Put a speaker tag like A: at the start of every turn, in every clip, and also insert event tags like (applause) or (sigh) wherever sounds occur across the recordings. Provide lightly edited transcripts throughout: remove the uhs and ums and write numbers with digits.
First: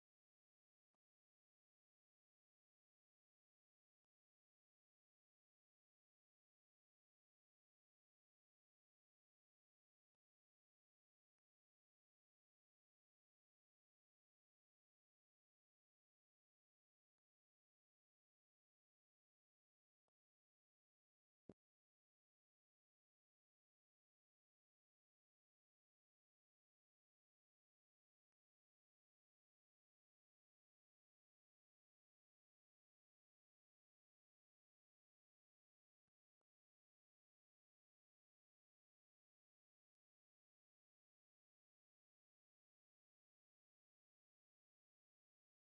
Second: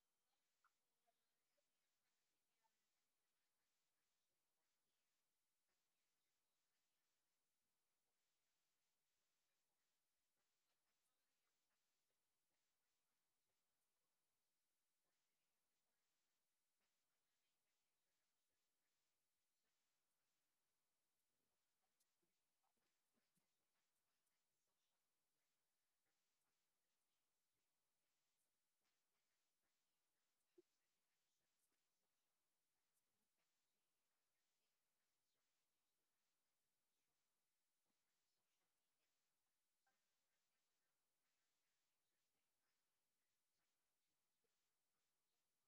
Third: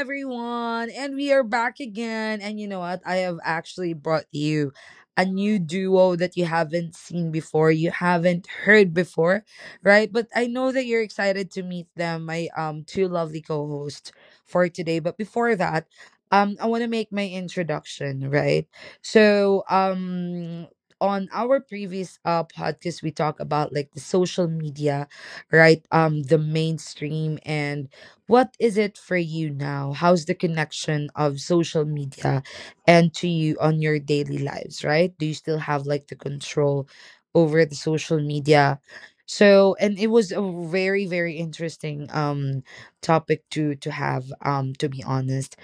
A: everyone, and we are back again. And you know what? I have actually brought you a new duo that you haven't seen before, you haven't heard before, right? But I know that you're excited to meet them, my two lovely co-hosts for today. But before that, I want to make my introduction, right? So, um. On our previous podcast, we talk about like the social media, right? The mainstream and what is it for you now? How's the connection of social media and to you on your daily lives, right? Do you still have like the control over the social media? So, and it was a very, very interesting topic to have to be honest.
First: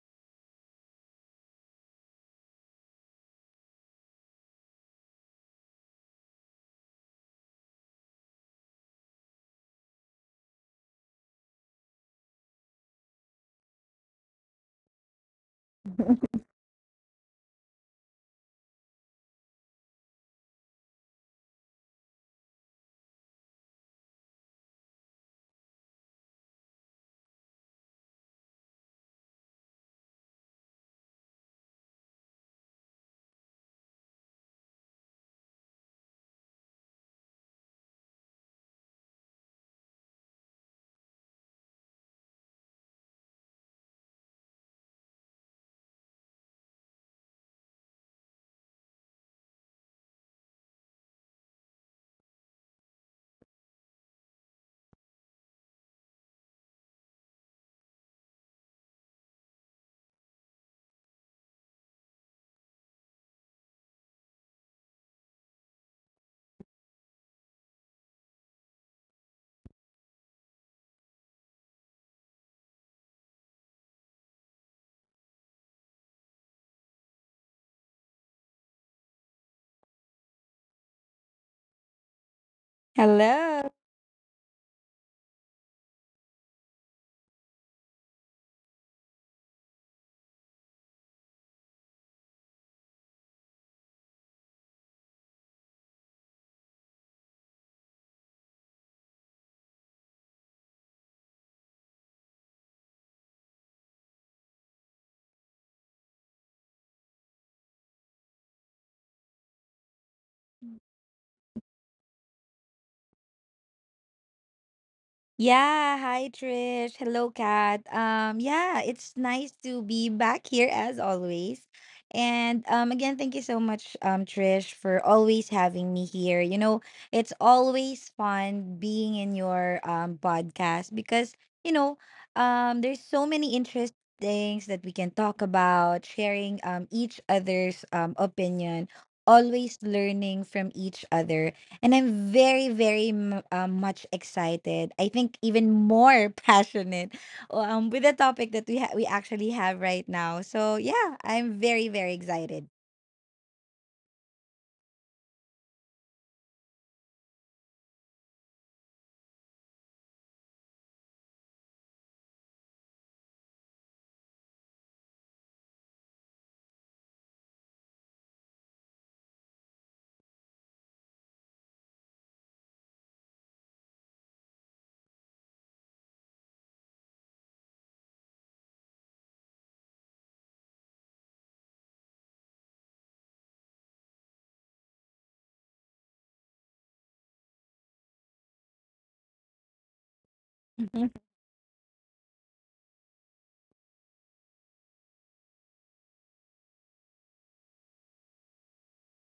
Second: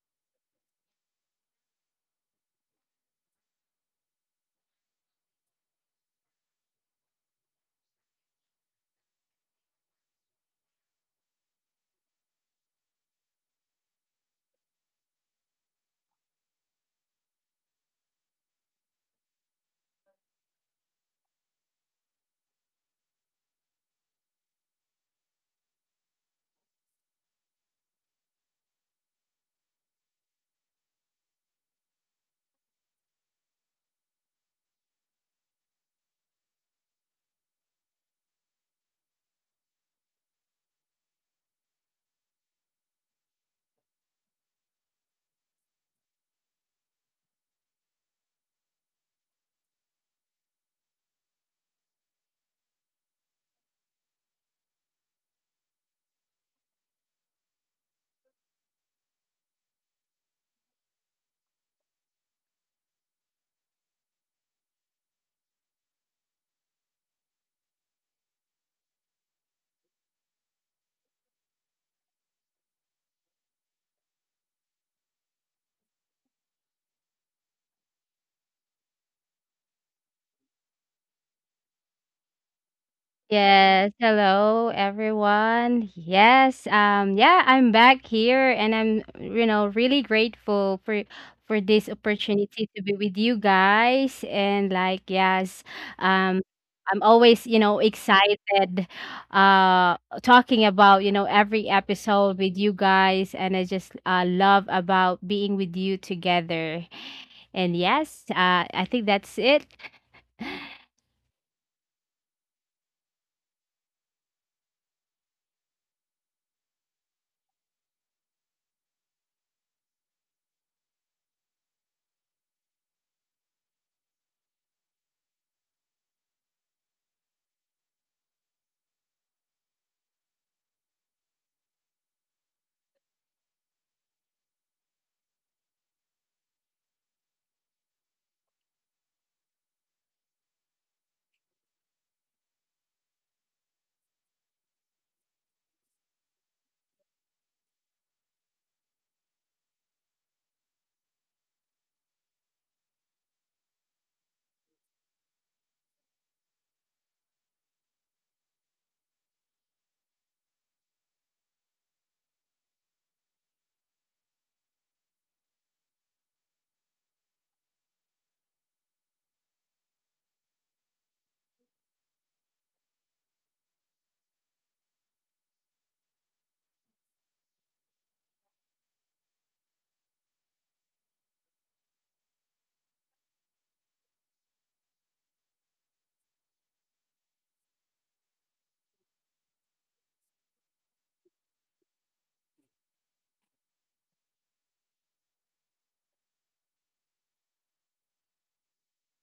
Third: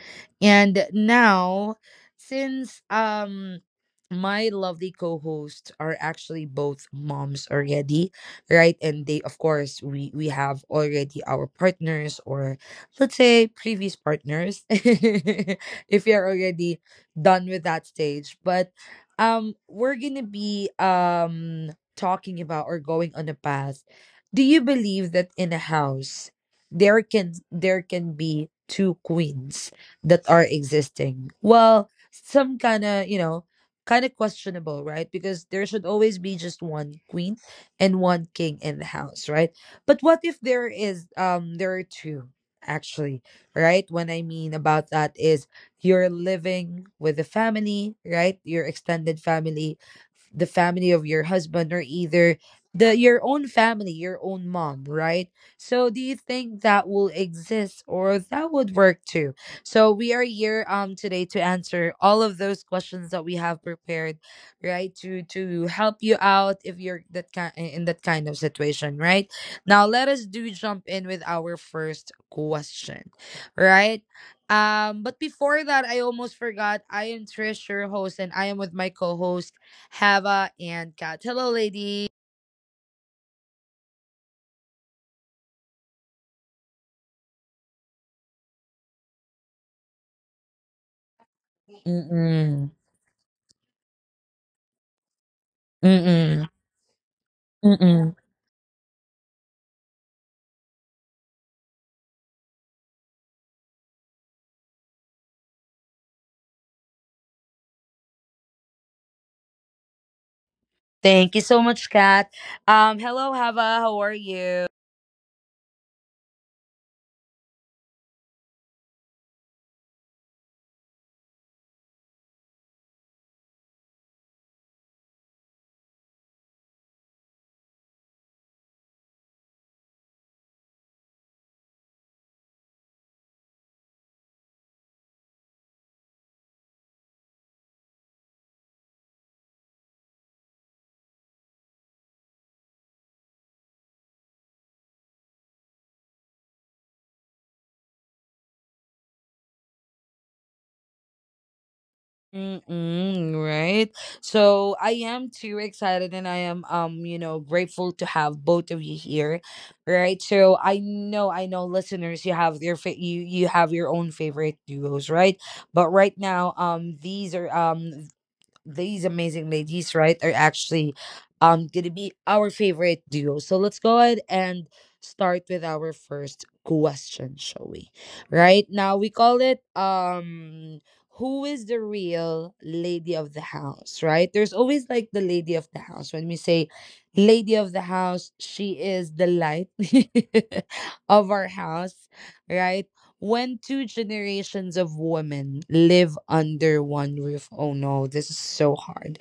A: And now since my lovely co-hosts are actually both moms already, right, and they, of course, we have already our partners or, let's say, previous partners (laughs) if you're already done with that stage. But we're gonna be talking about or going on a path, do you believe that in a house there can be two queens that are existing? Well, some kind of, you know, kind of questionable, right? Because there should always be just one queen and one king in the house, right? But what if there is there are two, actually, right? When I mean about that is you're living with the family, right? Your extended family, the family of your husband or either the your own family, your own mom, right? So do you think that will exist or that would work too? So we are here today to answer all of those questions that we have prepared, right, to help you out if you're that kind, in that kind of situation. Right now, let us do jump in with our first question, right. But before that, I almost forgot, I am Trish, your host, and I am with my co-host Hava and Kat. Hello, lady.
B: Hello.
C: Yes, hello everyone. Yes, yeah, I'm back here and I'm really grateful for this opportunity
A: Mm-mm.
C: to be with you guys and like um
A: Mm-mm.
C: I'm always, you know,
A: Mm-mm.
C: excited talking about, you know, every episode with you guys and I just love about being with you together. And yes, I think that's it. (laughs)
A: Thank you so much, Kat. Hello, Hava, how are you?
B: Yeah, Hi Trish. Hello, Kat. Yeah, it's nice to be back here as always. And again, thank you so much, Trish, for always having me here. You know, it's always fun being in your podcast because, you know, there's so many interesting things that we can talk about, sharing each other's opinion, always learning from each other. And I'm very, much excited. I think even more (laughs) passionate with the topic that we actually have right now. So yeah, I'm very, very excited.
A: Mm-mm, right. So I am too excited and I am, you know, grateful to have both of you here. Right. So I know, I know, listeners, you have your you you have your own favorite duos, right? But right now, these are these amazing ladies, right, are actually gonna be our favorite duo. So let's go ahead and start with our first question, shall we? Right now, we call it who is the real lady of the house, right? There's always like the lady of the house. When we say lady of the house, she is the light (laughs)
B: (laughs)
A: of our house, right? When two generations of women live under one roof. Oh no, this is so hard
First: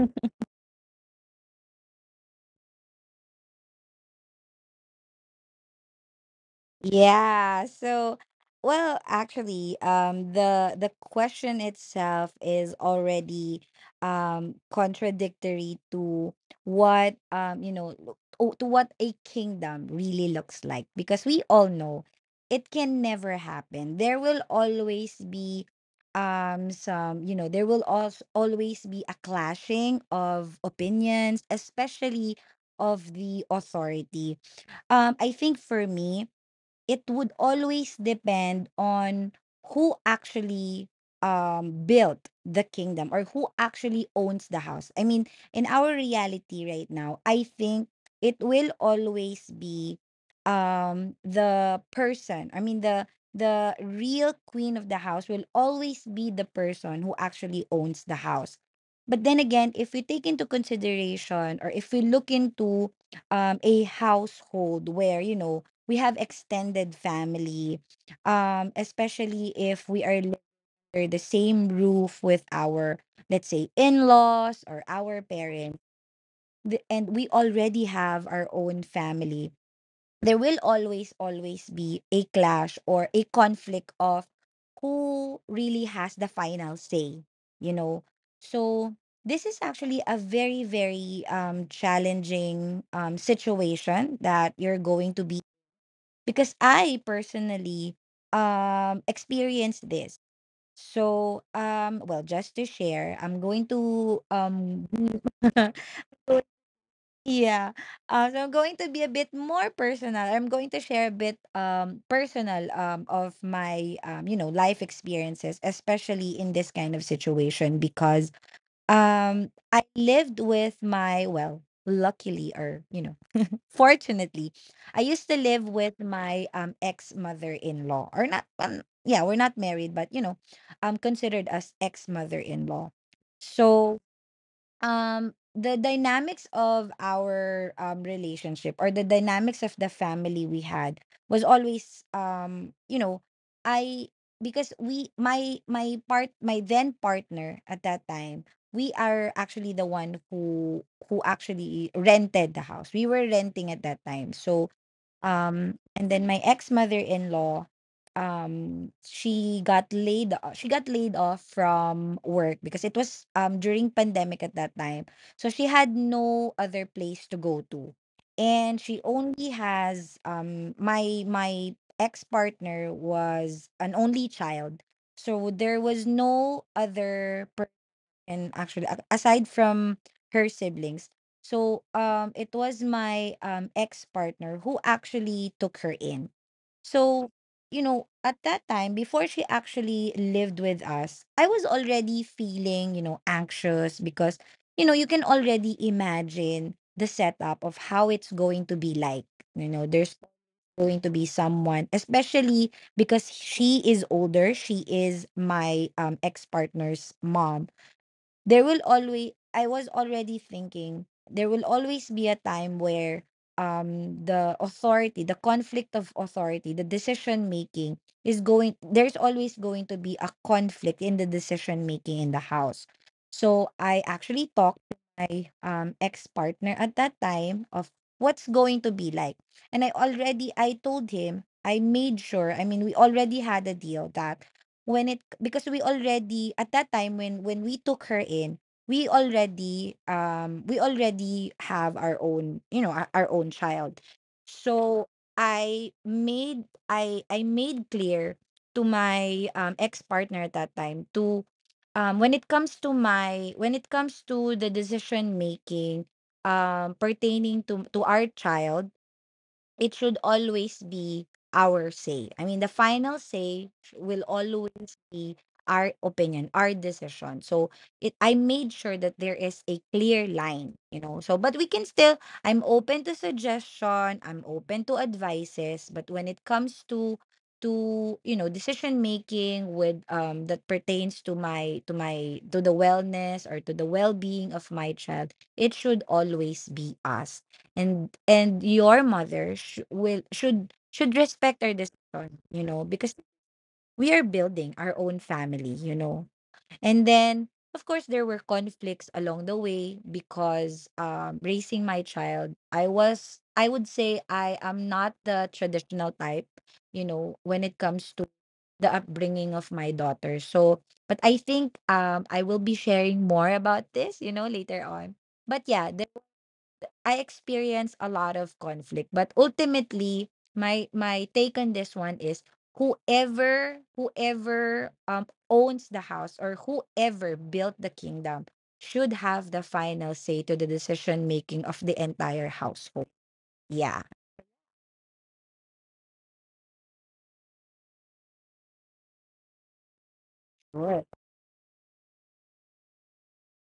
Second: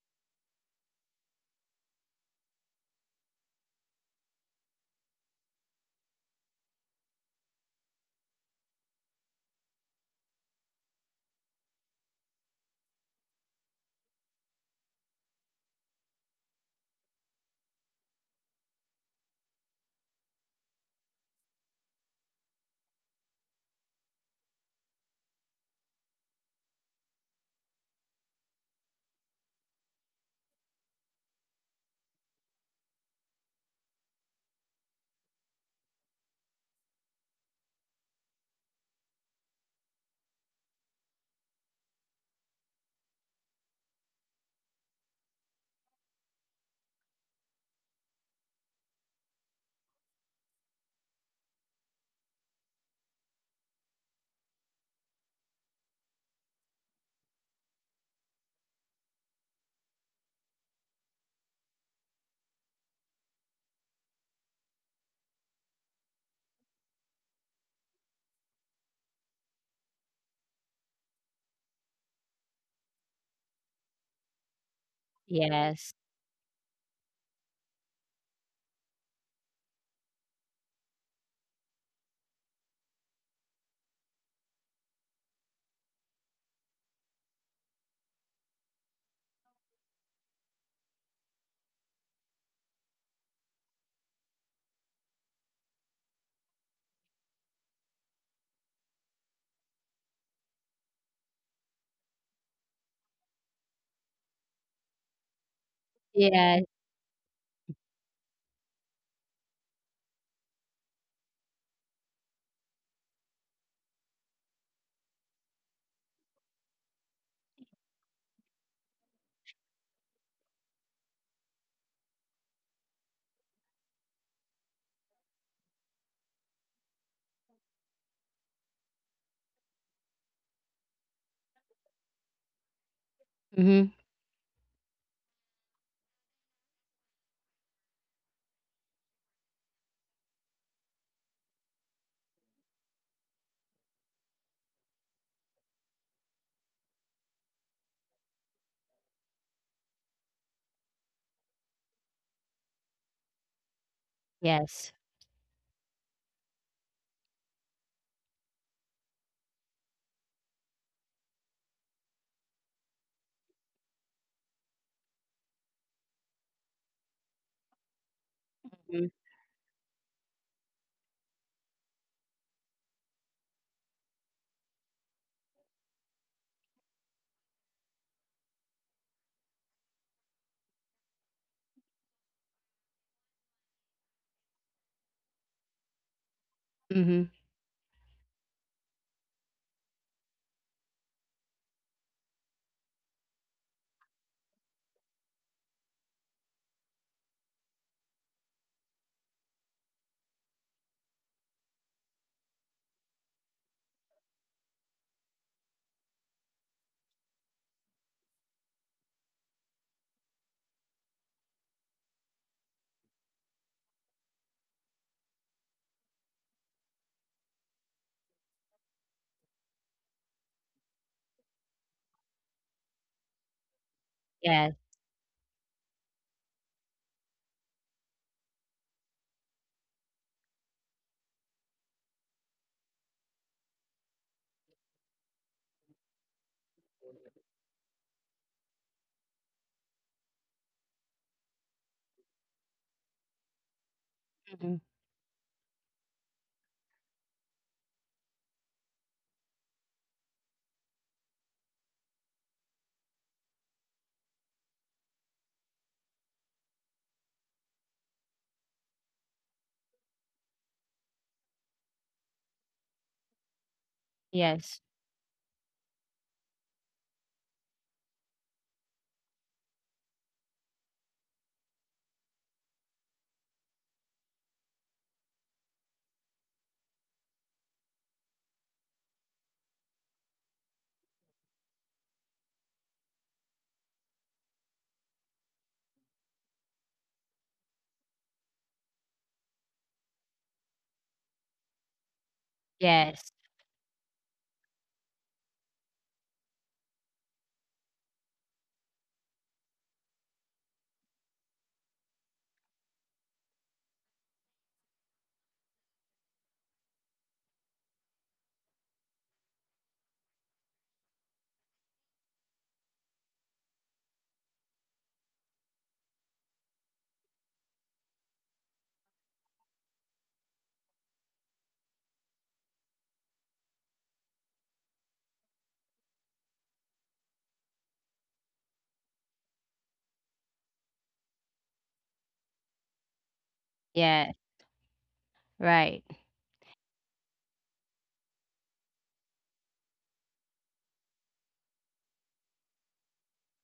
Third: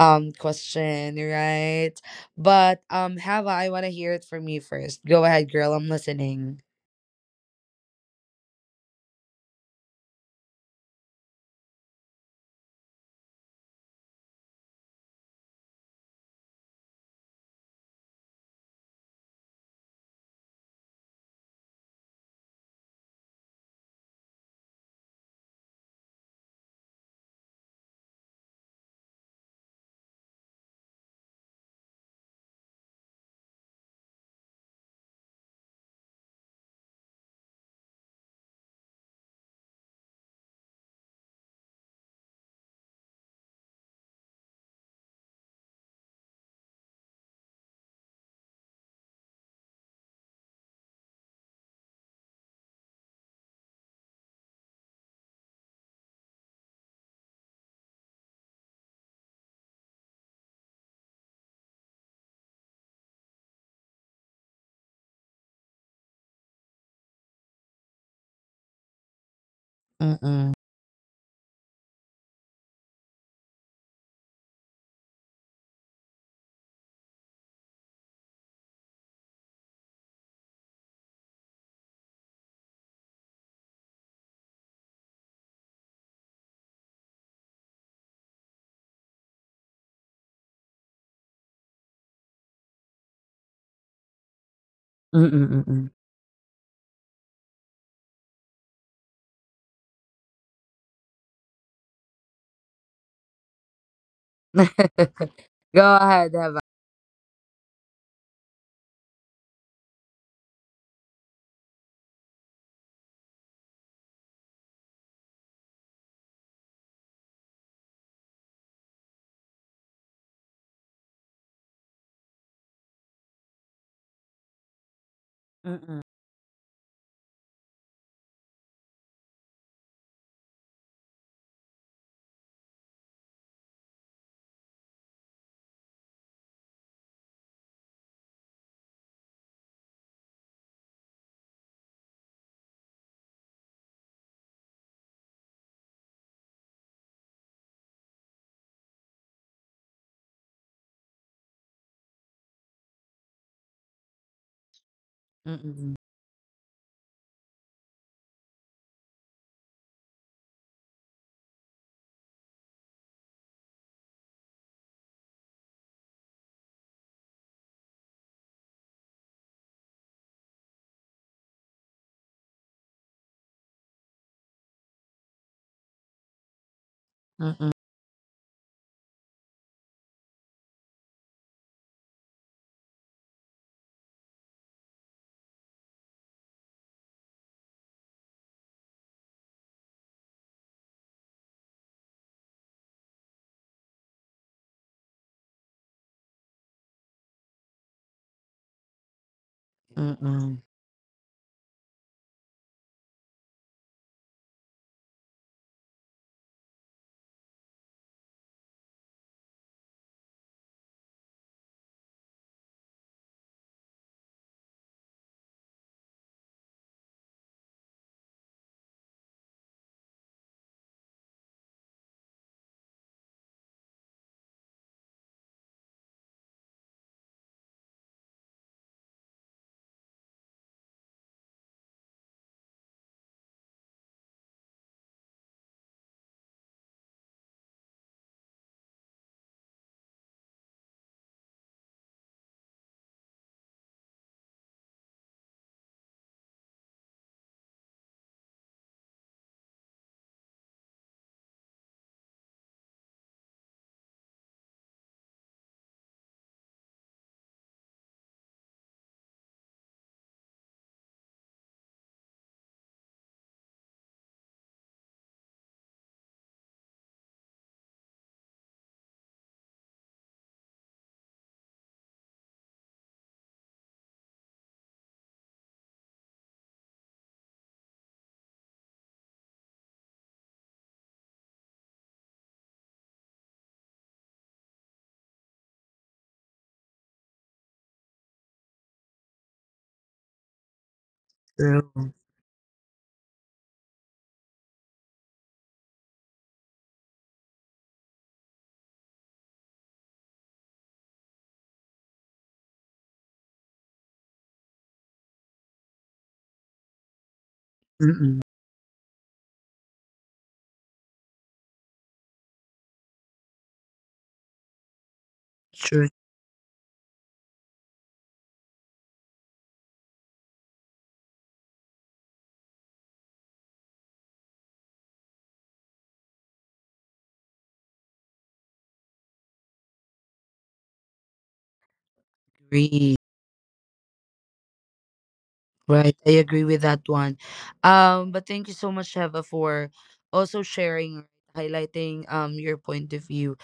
A: question, right? But Hava, I want to hear it from you first. Go ahead, girl, I'm listening.
B: Yeah. So, well, actually, the question itself is already contradictory to what to what a kingdom really looks like because we all know it can never happen. There will always be some, you know, there will also always be a clashing of opinions, especially of the authority. I think for me, it would always depend on who actually built the kingdom or who actually owns the house. I mean, in our reality right now, I think it will always be the person. I mean, the real queen of the house will always be the person who actually owns the house. But then again, if we take into consideration or if we look into a household where, you know, we have extended family, especially if
A: Mm-mm.
B: under the same roof with our, let's say, in laws or our parents,
C: Yes.
B: and we already have our own family. There will always, always be a clash or a conflict of who really has the final say, you know? So, this is actually a very, very challenging situation that you're going to be,
A: Mm-mm-mm-mm.
B: because I personally experienced this. So well, just to share, I'm going to
A: (laughs)
B: (laughs)
A: Go ahead,
B: So,
A: Hava.
C: Yes.
B: yeah. So I'm going to be a bit more personal. I'm going to share a bit personal of my life experiences, especially in this kind of situation because I lived with my, well, luckily, or, you know, fortunately, I used to live with
A: Mm-mm.
B: my ex mother in law, or not. Yeah, we're not married, but, you know, considered as ex mother in law.
C: Mhm.
B: So the dynamics of our relationship or the dynamics of the family we had was always, you know, I because we my my part my then partner at that time, we are actually the one who actually rented the house. We were renting at that time. So
C: Yes.
A: Mm-mm.
B: And then my ex-mother-in-law, she got laid o she got laid off from work because it was, during pandemic at that time. So she had no other place to go to. And she
C: Mhm.
B: only has, my my ex-partner was an only child. So there was no other, and actually aside from her siblings. So it was my ex-partner who actually took her in. So,
C: Mhm.
B: you know, at that time, before she actually lived with us, I was already feeling, you know, anxious, because, you know, you can already imagine the setup of how it's going to be like. You know, there's
A: Mm-mm. Mm-mm.
B: going to be someone, especially because she is older, she is my ex-partner's mom. There will always I was already thinking there will always be a time where the authority, the conflict of authority, the decision making is going there's always going to be a conflict in the decision making in the house. So I actually
C: Yes.
B: talked to my ex partner at that time of what's going to be like. And I told him, I made sure, I mean, we already had a deal that when it, because we already at that time, when we took her in, we already have our own, you know, our own child.
C: Mhm.
B: So I made clear to my ex-partner at that time to when it comes to the decision making pertaining to our child, it should always be our say. I mean, the final say will
C: Yes.
B: always be our opinion, our decision. So it, I made sure that there is a clear line, you know. So, but we can still, I'm open to suggestion, I'm open to advices, but when it comes to, decision making with that pertains to my to my to the wellness or to the well-being of my child, it should always be us. And your mother sh- will should respect our
A: True.
B: decision, you know, because
C: Yes.
B: we are building our own family, you know. And then, of course, there were conflicts along the way because raising my child, I would say I am not the traditional type, you know, when it comes to
A: Mm-mm.
B: the upbringing of my daughter. So but I think I will be sharing more about this, you know, later on. But yeah, I experience a lot of conflict. But ultimately, my take on this one is whoever, whoever owns the house or whoever built the kingdom should have the final say to the decision making of the entire household.
A: True.
B: Yeah.
C: Yeah. Right.
A: Right, I agree with that one. But thank you so much, Sheva, for also
B: Right.
A: sharing, highlighting your point of view.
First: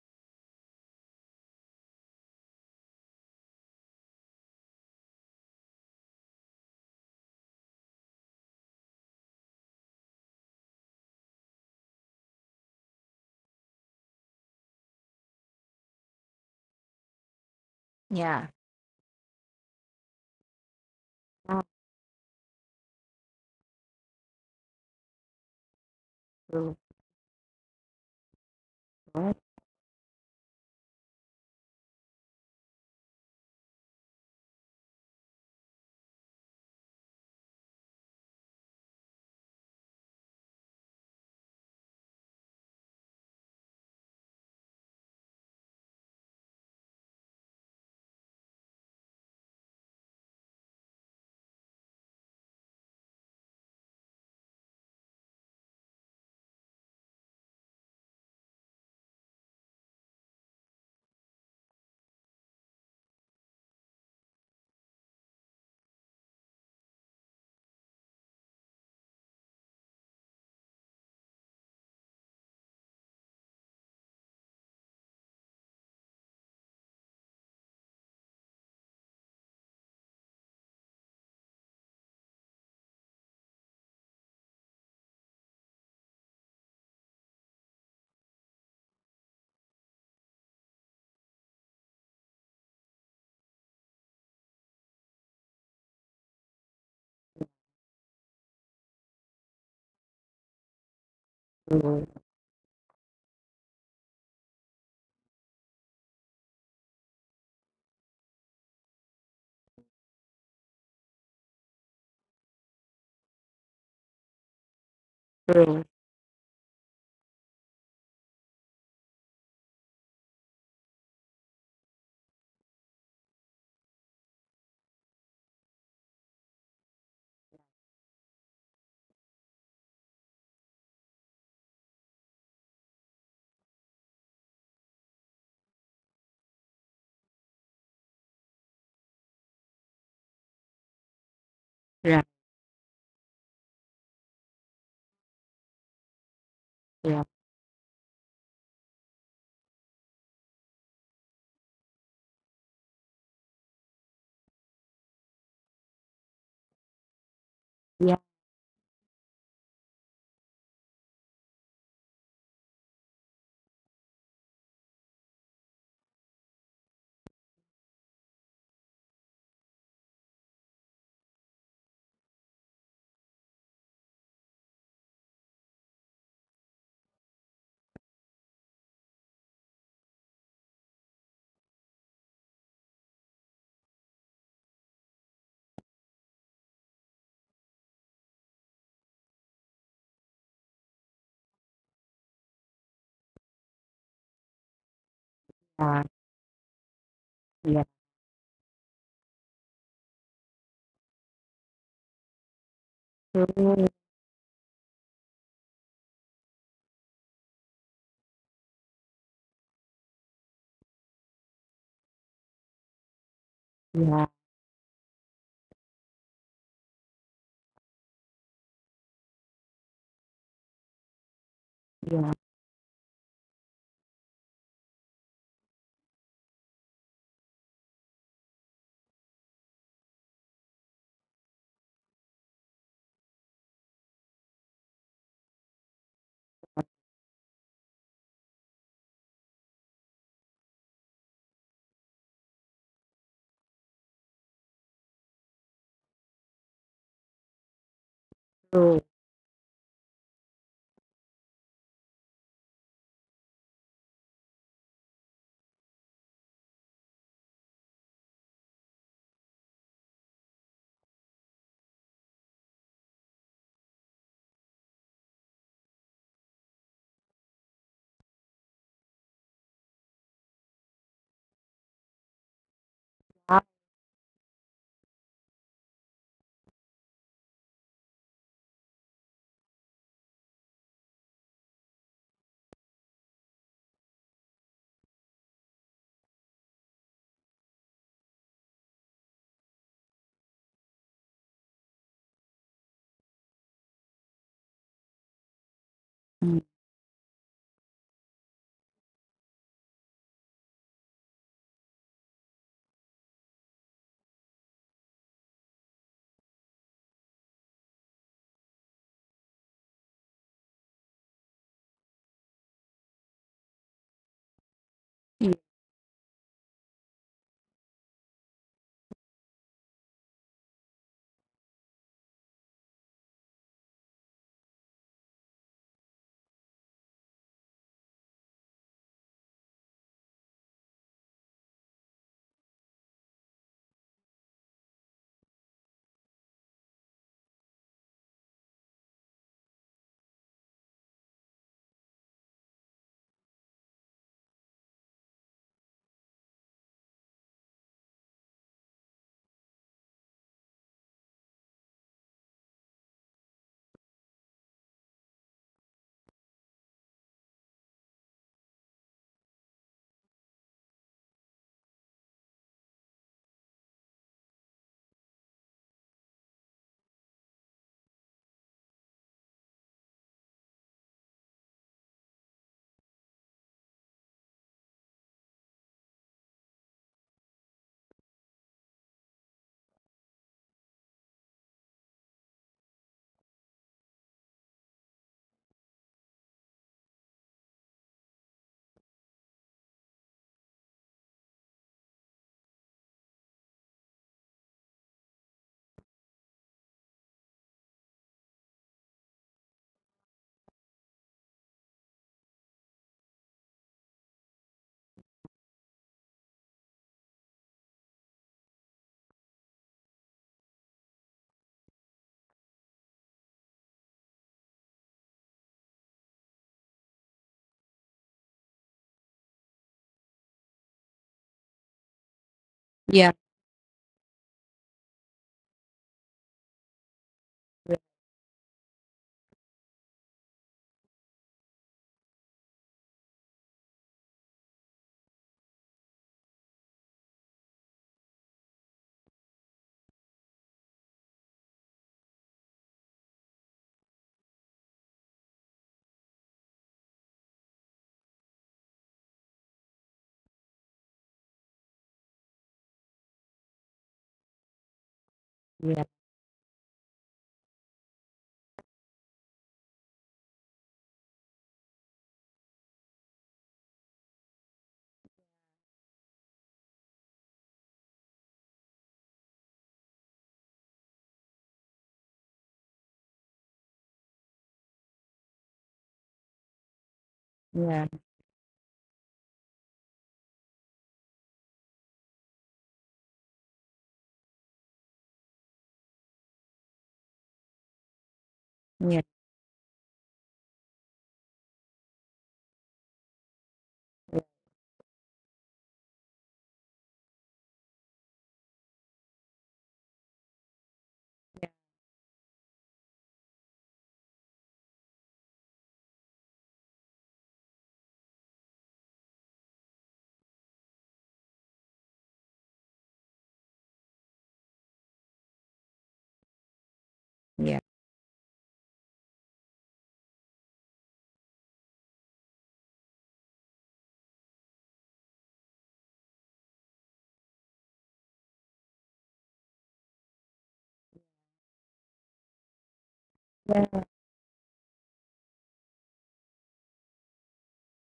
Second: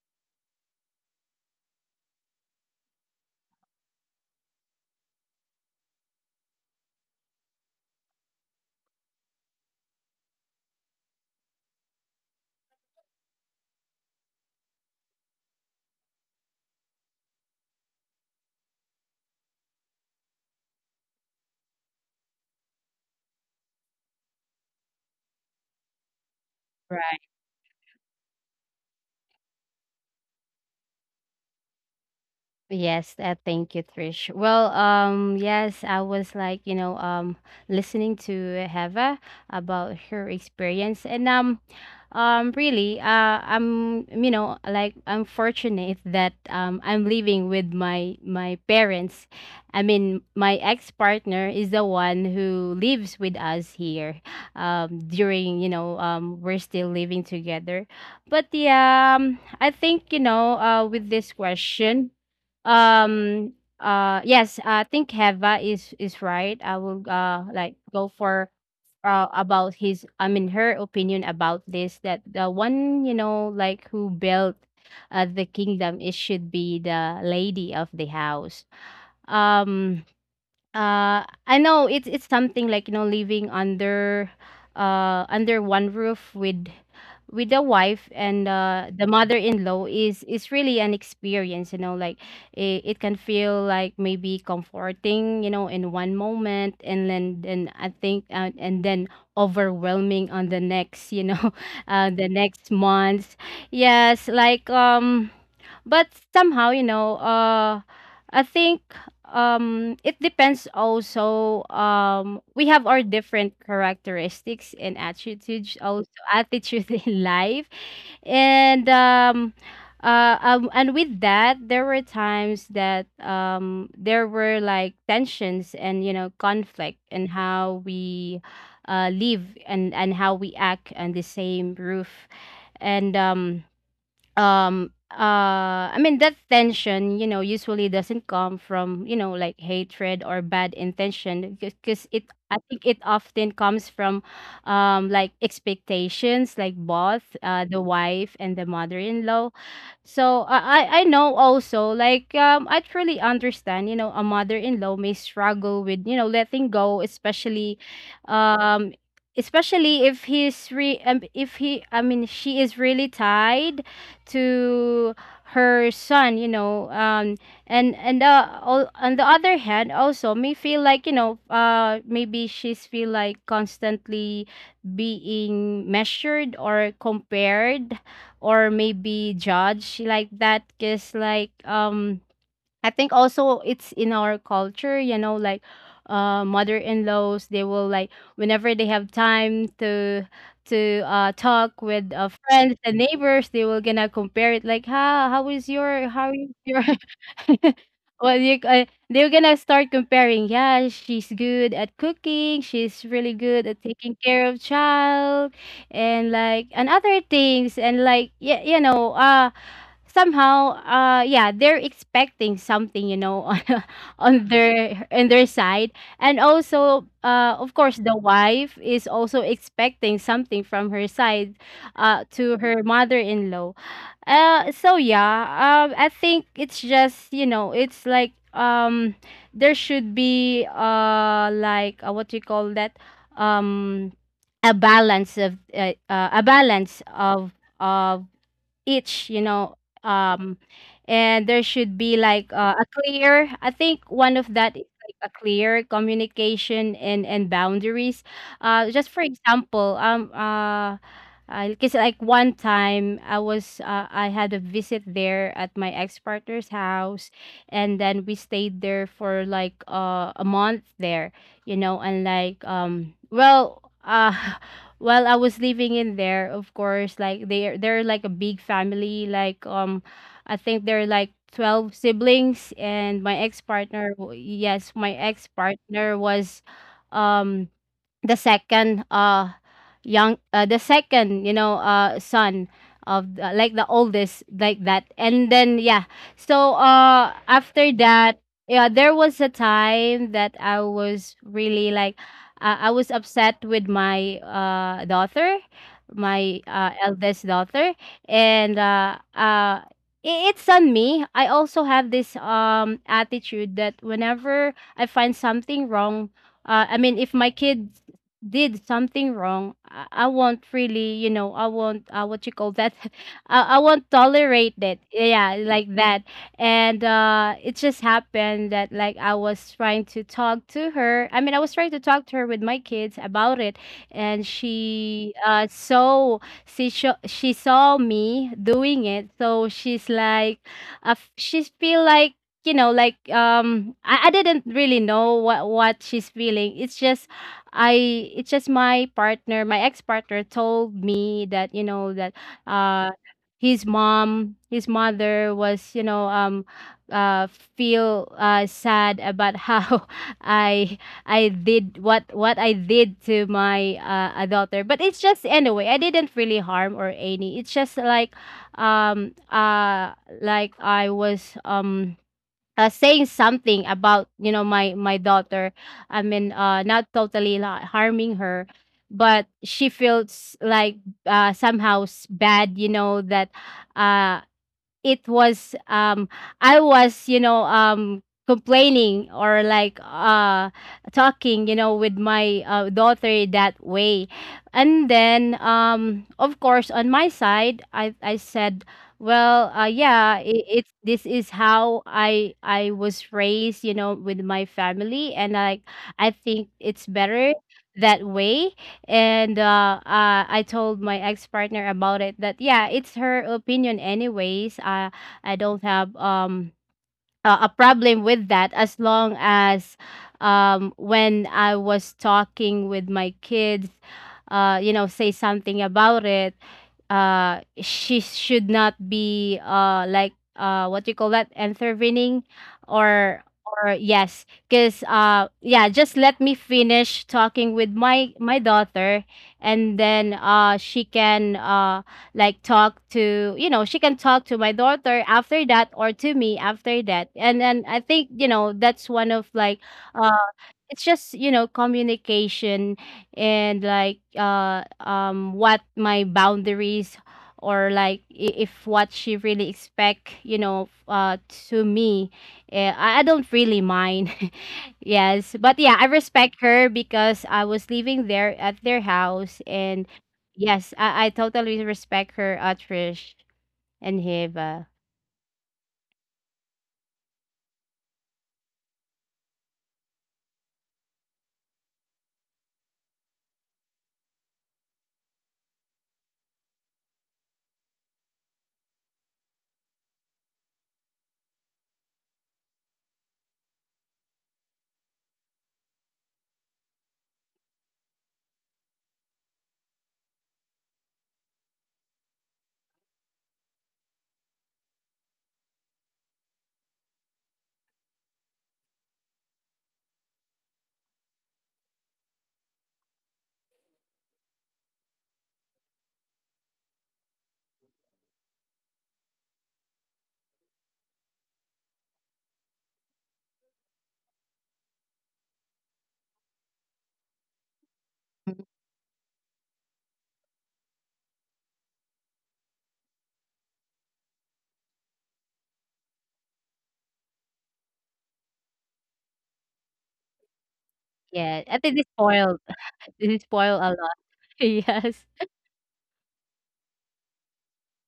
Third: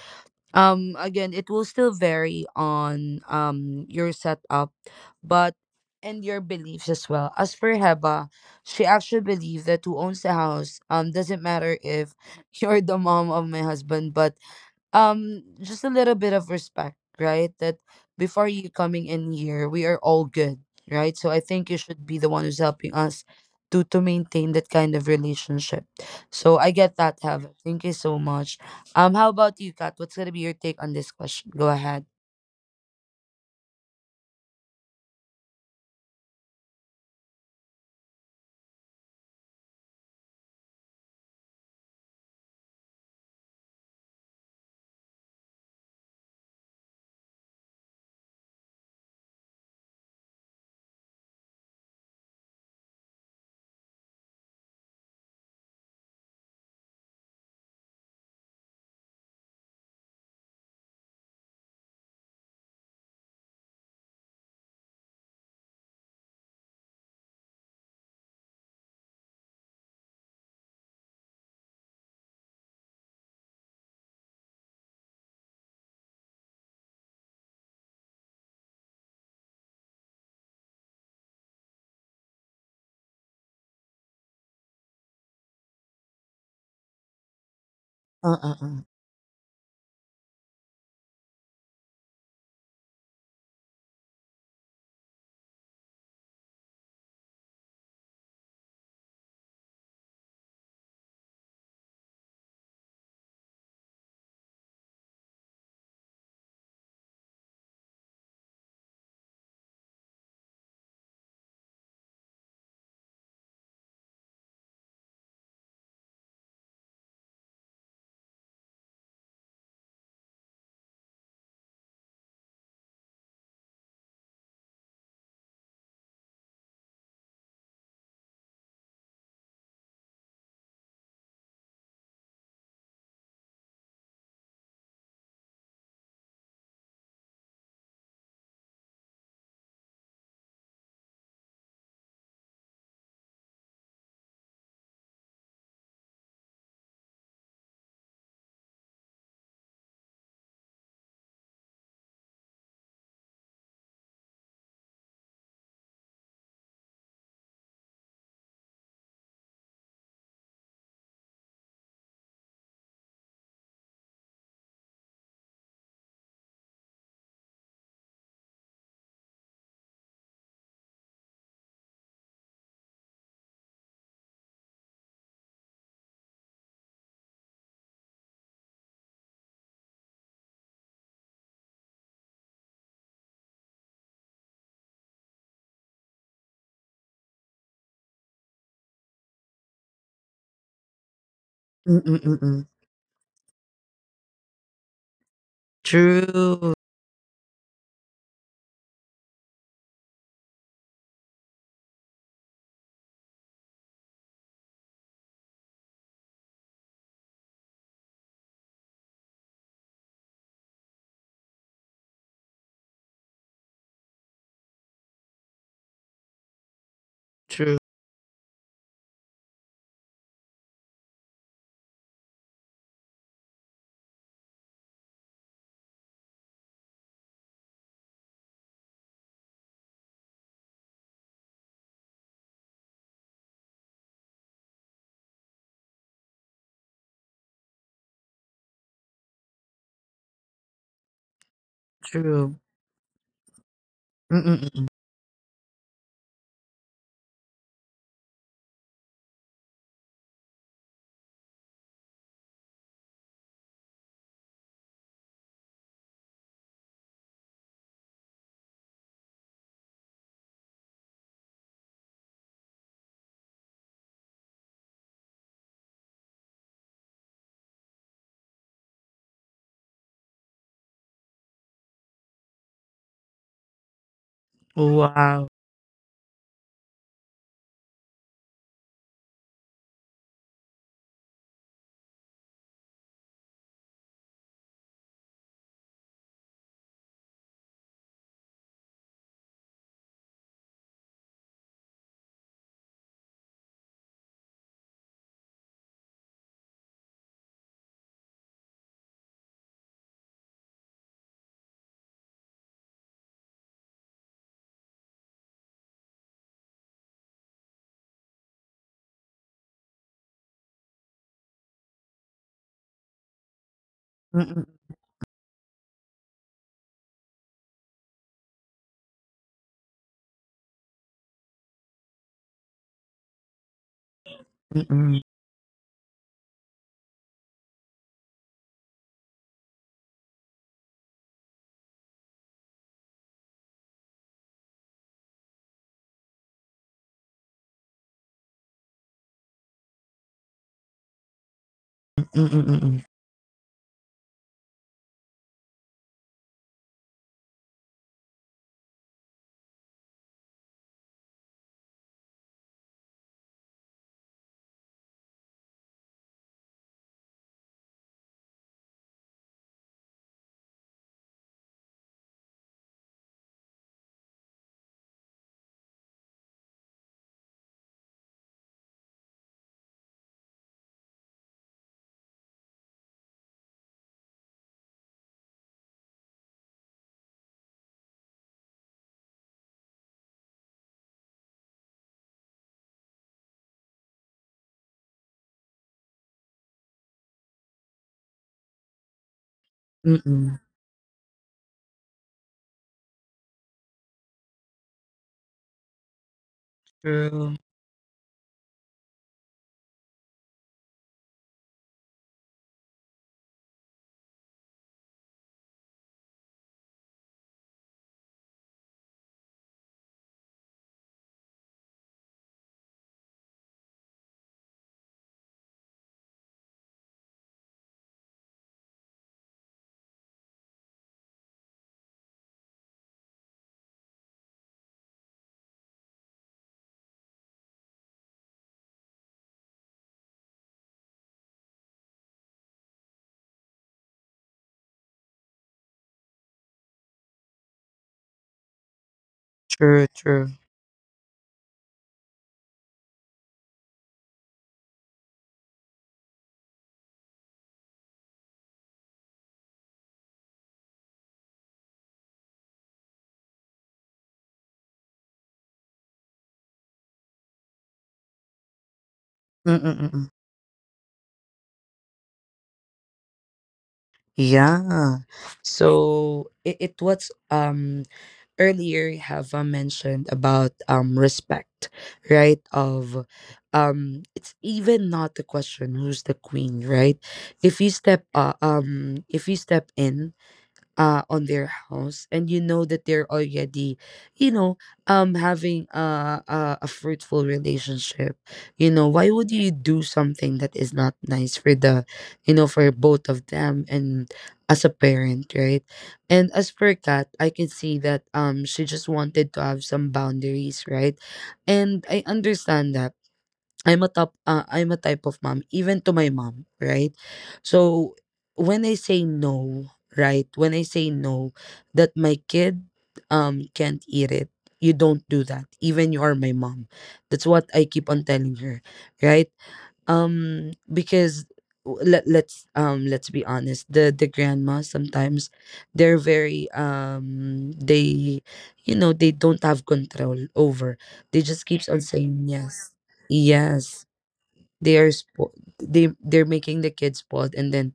A: Again, it will still vary on your setup, but and your beliefs as well. As for Heba, she actually believes that who owns the house doesn't matter if (laughs) you're the mom of my husband, but just a little bit of respect, right, that
B: Yeah.
A: before you coming in here, we are all good, right? So I think you should be the one who's helping us to maintain that kind of relationship. So I
B: True.
A: get that,
C: Right.
A: Heaven, thank you so much. How
B: Right.
A: about you, Kat? What's gonna be your take on this question? Go ahead.
C: Yes, thank you, Trish. Well, I was like, you know, listening to Heva about her experience, and really I'm like I'm fortunate that I'm living with my parents. I mean, my ex-partner is the one who lives with us here, during, you know, we're still living together. But I think, you know, with this question, um yes, I think Heva is right. I will, like, go for, about his, I mean, her opinion about this, that the one, you know, like, who built the kingdom, it should be the lady of the house. um I know it's something like, you know, living under under one roof with the wife and
A: Uh-uh-uh.
C: the mother-in-law is really an experience, you know. Like it can feel like maybe comforting, you know, in one moment, and then I think, and then overwhelming on the next, you know, (laughs)
B: True.
C: the next months. Yes. But somehow, you know, I think it depends also. We have our different characteristics and attitudes,
B: True.
C: also attitude (laughs) in life. And and with that, there were times that, there were like tensions and, you know, conflict and how we live and how we act on the same roof, and I mean that tension, you know, usually doesn't come from, you know, like hatred or bad intention, because it
B: Yeah.
C: I think it often comes from like expectations, like
B: Yeah.
C: both the wife and the mother-in-law. So I know also, like, I truly understand, you know, a mother-in-law may struggle with, you know, letting go, especially
B: Yeah.
C: um especially if he's re if he I mean she is really tied to her son, you know. And on the other hand also may feel like, you know, maybe she's feel like constantly being measured or compared or maybe judge like that, because like I think also it's in our culture, you know. Like mother-in-laws, they will like, whenever they have time to talk with
A: Mm-mm-mm-mm.
C: friends and neighbors, they will gonna compare it like, how is
B: Yeah.
C: your, how is
A: True.
C: your (laughs)
B: Yeah.
C: well, they're gonna start comparing. Yeah, she's good at cooking. She's really good at
B: True.
C: taking care of child, and like and other things. And like yeah, you know, somehow yeah, they're expecting something, you know, (laughs)
B: Yeah.
C: on their side. And also of
A: True.
C: course the wife is also expecting something from her side
B: Yeah.
C: to her mother-in-law. So I think it's just, you know, it's like, there should be like what you call that, um a balance of each, you know. um and there should be like
A: True.
C: a clear, I think one of that
A: Mm-mm-mm.
C: is like a clear communication and boundaries.
B: True.
C: Just for example, because like one time I was I had a visit there at my ex partner's house, and then we stayed there for like a month there, you know. And like (laughs) while I was living in there, of course, like they're like a big family. Like I think they're like 12 siblings. And my ex
B: Yeah.
C: partner, yes, my
A: Wow.
C: ex partner was, um, the second young the second, you know, son of the, like the oldest, like that. And then yeah, so after that, yeah, there was a time that I was really like I was upset with my daughter, my
B: Mm.
C: eldest daughter. And I- it's on me. I also have this attitude that whenever I find something wrong, I mean, if my kid did something wrong, I won't really, you know, I won't, what you call that, (laughs) I won't tolerate it. Yeah, like that. And it just happened that, like, I was trying to talk to her. I mean, I was trying to talk to her with my kids about it. And
A: Mm-mm-mm-mm.
C: she she saw me doing it. So she's like, she's feel like, you know, I didn't really know what she's feeling. It's just I it's just my partner, my ex-partner told me that, you know, that
A: Mm-mm-mm-mm.
C: uh his mom, his mother was, you know, uh feel sad about how (laughs) I I did what I did to my a daughter. But it's just anyway, I didn't really harm or any. It's just um uh like I was saying something about, you know, my daughter. I mean, not totally like harming her, but she feels like somehow bad, you know, that uh it was I was, you know, complaining or like talking, you know, with my daughter that way. And then of course on my side I said, well, yeah,
A: Mm-mm.
C: it, it's this is how I was raised, you know, with my family. And I think it's better
A: True.
C: that way. And I told my ex partner about it. That yeah, it's her opinion anyways. I don't have a problem with that, as long as when I was talking with my kids, you know, say something about it. She should not be like what you call that, intervening
B: Yeah.
C: or yes, because yeah, just let me finish talking with
B: Yeah.
C: my my daughter. And then she can like talk to, you know, she can talk to my daughter after that, or to me after that. And then I think, you know, that's one of like,
A: True.
C: it's just, you know, communication. And like what my boundaries, or like I- if what she really expect, you know, to me, I I don't really mind. (laughs) Yes, but yeah,
B: Yeah.
C: I respect her because I was living there at their house. And
A: True.
C: yes, I totally respect her, Trish and Hiva.
A: Yeah. So it was earlier, have mentioned about respect, right? Of it's even not the question who's the queen, right?
B: Yeah.
A: If you step in on their house, and you know that they're already, you know, having a, a fruitful relationship, you know,
B: Yeah.
A: why would you do something that is not nice for the, you know, for both of them? And as a parent, right, and as for Kat, I can see that she just wanted to have some boundaries, right? And I understand that. I'm a top I'm a type of mom even to my mom, right? So when I say no, right, when I say no that my kid can't eat it, you don't do that. Even you are my mom. That's what
B: Yeah.
A: I keep on telling her, right? Um, because let's be honest, the grandma sometimes they're very they, you know, they don't have control over. They
C: Yeah,
A: just
C: I think
A: keeps
C: they
A: on saying
C: spoiled.
A: yes.
C: (laughs) They spoiled a
B: Yeah.
C: lot.
A: Yes,
C: (laughs)
A: they are
C: Yes.
A: spo- they they're making the kids spoiled, and then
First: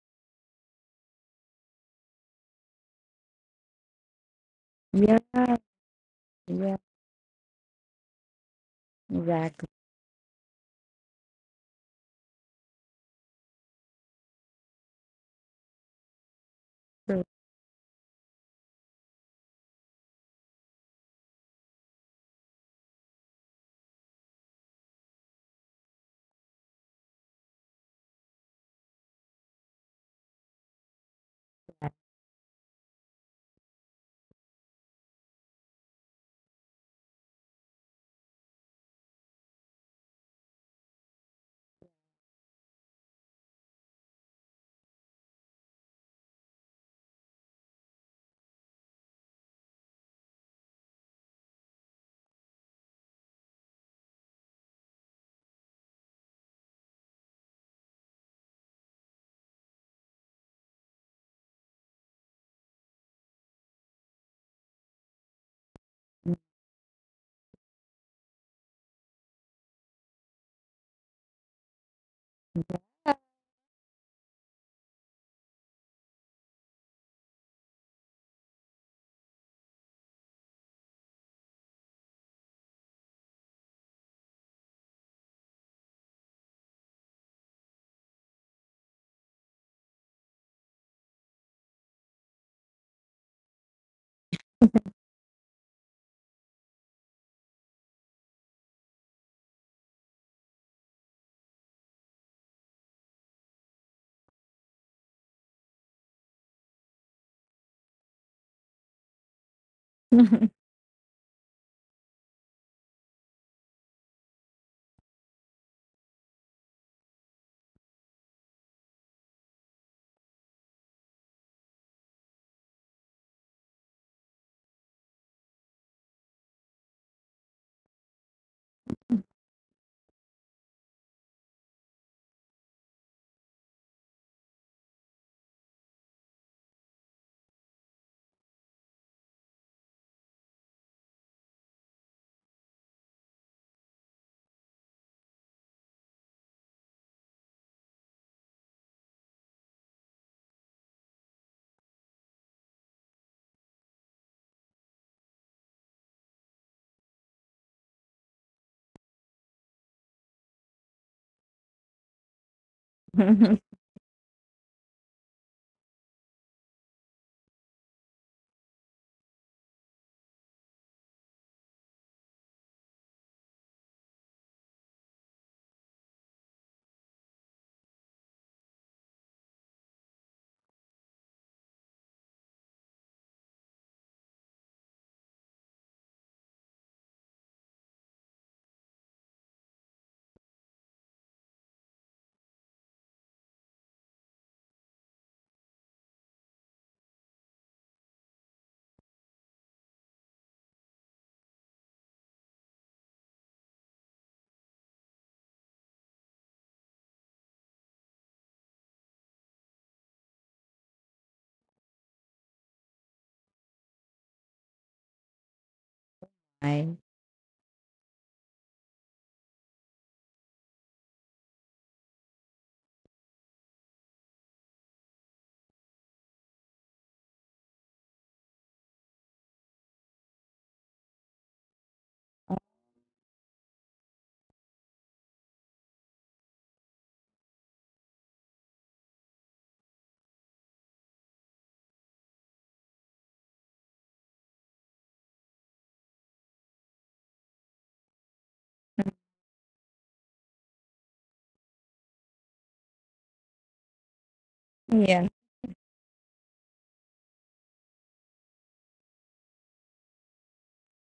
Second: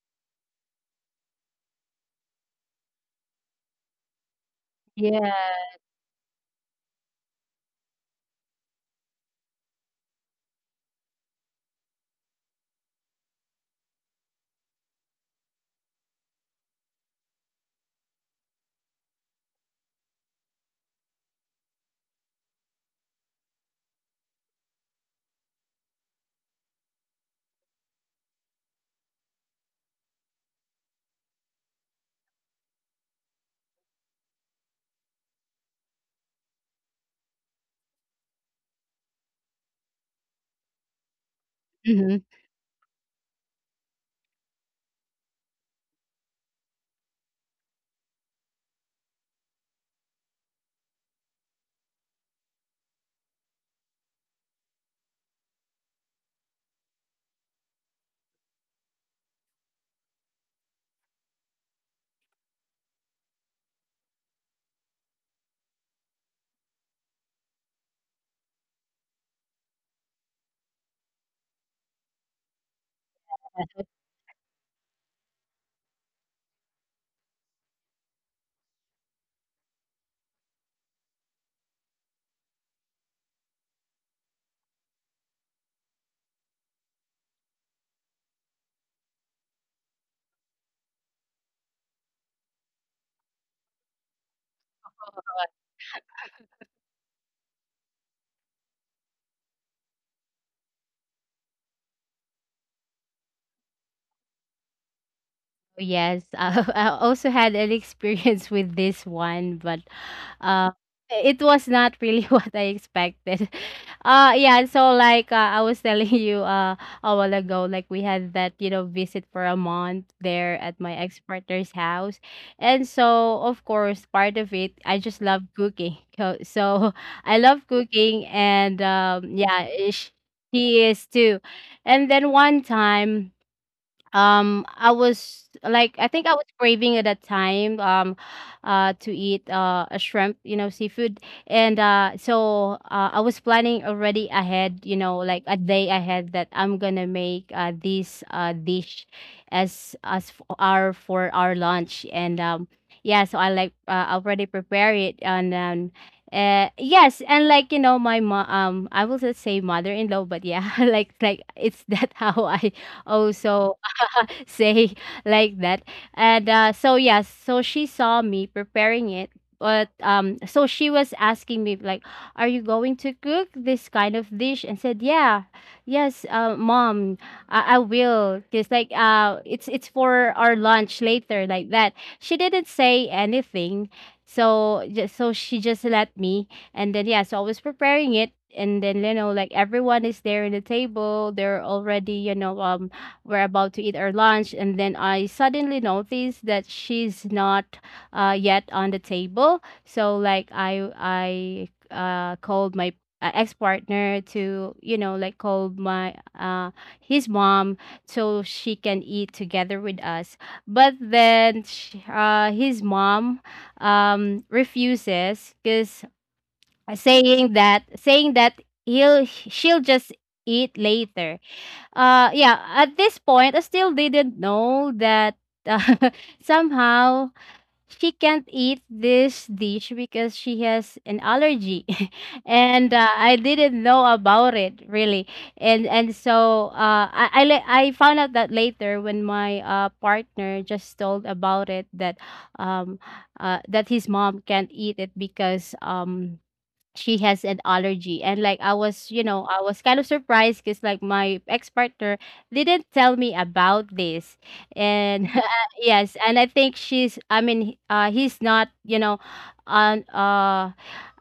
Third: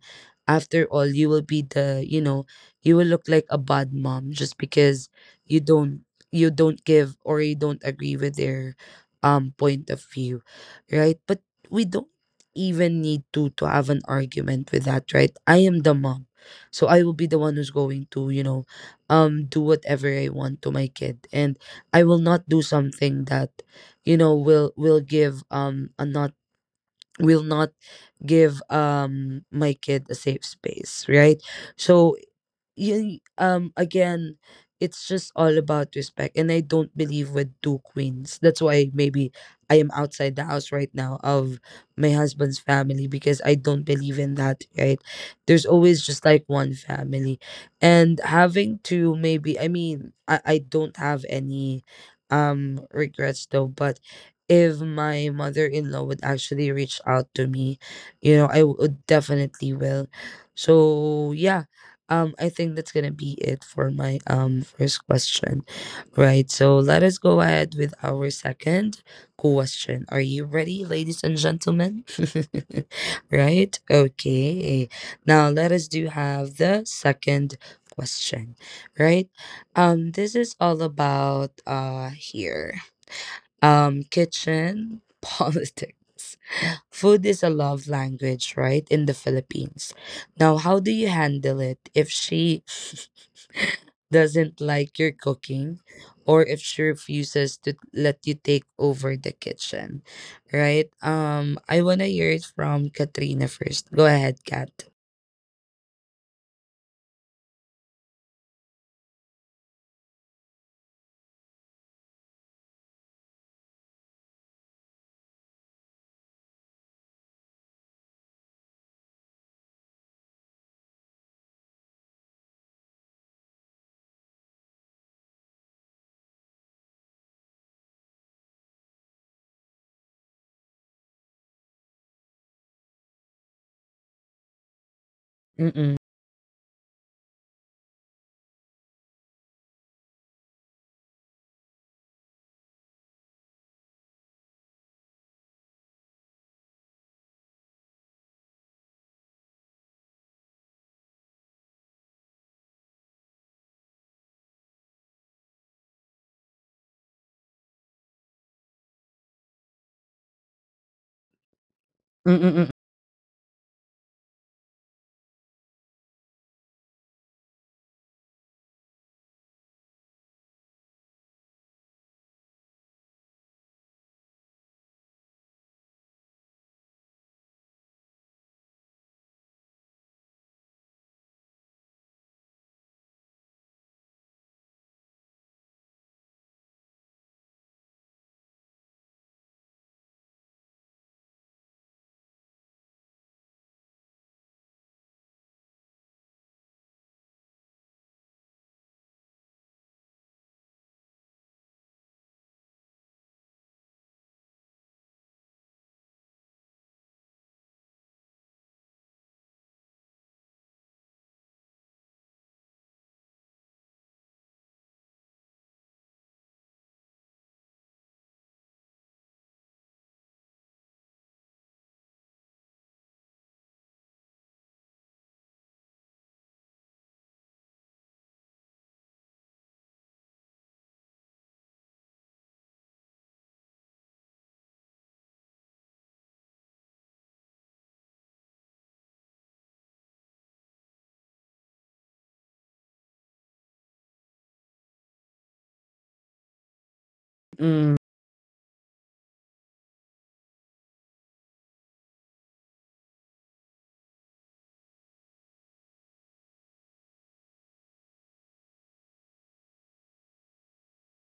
A: after all, you will be the, you know, you will look like a bad mom just because
B: Yeah,
C: Yeah.
A: you don't, you
B: yeah,
A: don't give or you don't agree with their
B: exactly.
A: point of view, right? But we don't even need to have an argument with that. Right, I am the mom, so I will
B: So
A: be the one who's going to, you know, do whatever I want to my kid. And I will not do something that, you know, will give another, will not give my kid a safe space, right?
B: that-
A: So you, again, it's just all about respect, and I don't believe with two queens. That's why maybe I am outside the house right now of my
C: Mhm.
A: husband's family, because I don't believe in that, right? There's always just like one family. And having to, maybe, I mean I don't have any regrets though. But if my mother-in-law would actually reach out to me, you know, I would definitely will. So yeah, I think that's gonna be it for my first question. Right, so let us go ahead with our second question. Are you ready, ladies and gentlemen? (laughs) Right? Okay. Now let us do have the second question. Right? This is all about here. Um, kitchen (laughs) politics. Food is a love language, right, in the Philippines. Now, how do you handle it if she (laughs) doesn't like your cooking, or if she refuses to let you take over the kitchen, right? I want to hear it from Katrina first. Go ahead, Kat.
C: Yes, (laughs) I also had an experience with this one, but
B: (laughs)
C: uh, it was not really (laughs) what I expected. Yeah, so like I was telling you a while ago, like we had that, you know, visit for a month there at my ex-partner's house. And so, of course, part of it, I just love cooking. So, so (laughs) I love cooking, and yeah, she is too. And then one time, I was like,
A: Mm-mm.
C: I think I was craving at that time, to eat a shrimp, you know, seafood. And I was planning already ahead, you know, like a day ahead, that I'm gonna make this dish as for our lunch. And um yeah so I like, already prepare it. And yes, and like, you know, my mom, I will just say mother-in-law, but yeah, (laughs) like it's that (laughs) how
A: Mm-mm.
C: I also (laughs) say like that. And so yes, so she saw me preparing it. But so she was asking me like, are you going to cook this kind of dish? And said yeah, yes, mom, I will, because like it's for our lunch later, like that. She didn't say anything. So just so she just let me. And then yeah, so I was preparing it, and then, you know, like everyone is there in the table, they're already, you know, we're about to eat our lunch. And then I suddenly noticed that she's not yet on the table. So like I called my ex-partner to, you know, like, called my his mom, so she can eat together with us. But then sh his mom refuses because
B: Fine.
C: saying that, saying that he'll she'll just eat later. Yeah, at this point, I still didn't know that uh, (laughs) somehow she can't eat this dish because she has an allergy. (laughs) And I didn't know about it really. And so I found out that later when my partner just told about it um that his mom can't eat it because she has an
A: Mm-mm.
C: allergy. And like I was kind of surprised because like my ex-partner didn't tell me about this. And
B: Yeah,
C: (laughs) yes, and I think she's I mean, he's not, you know on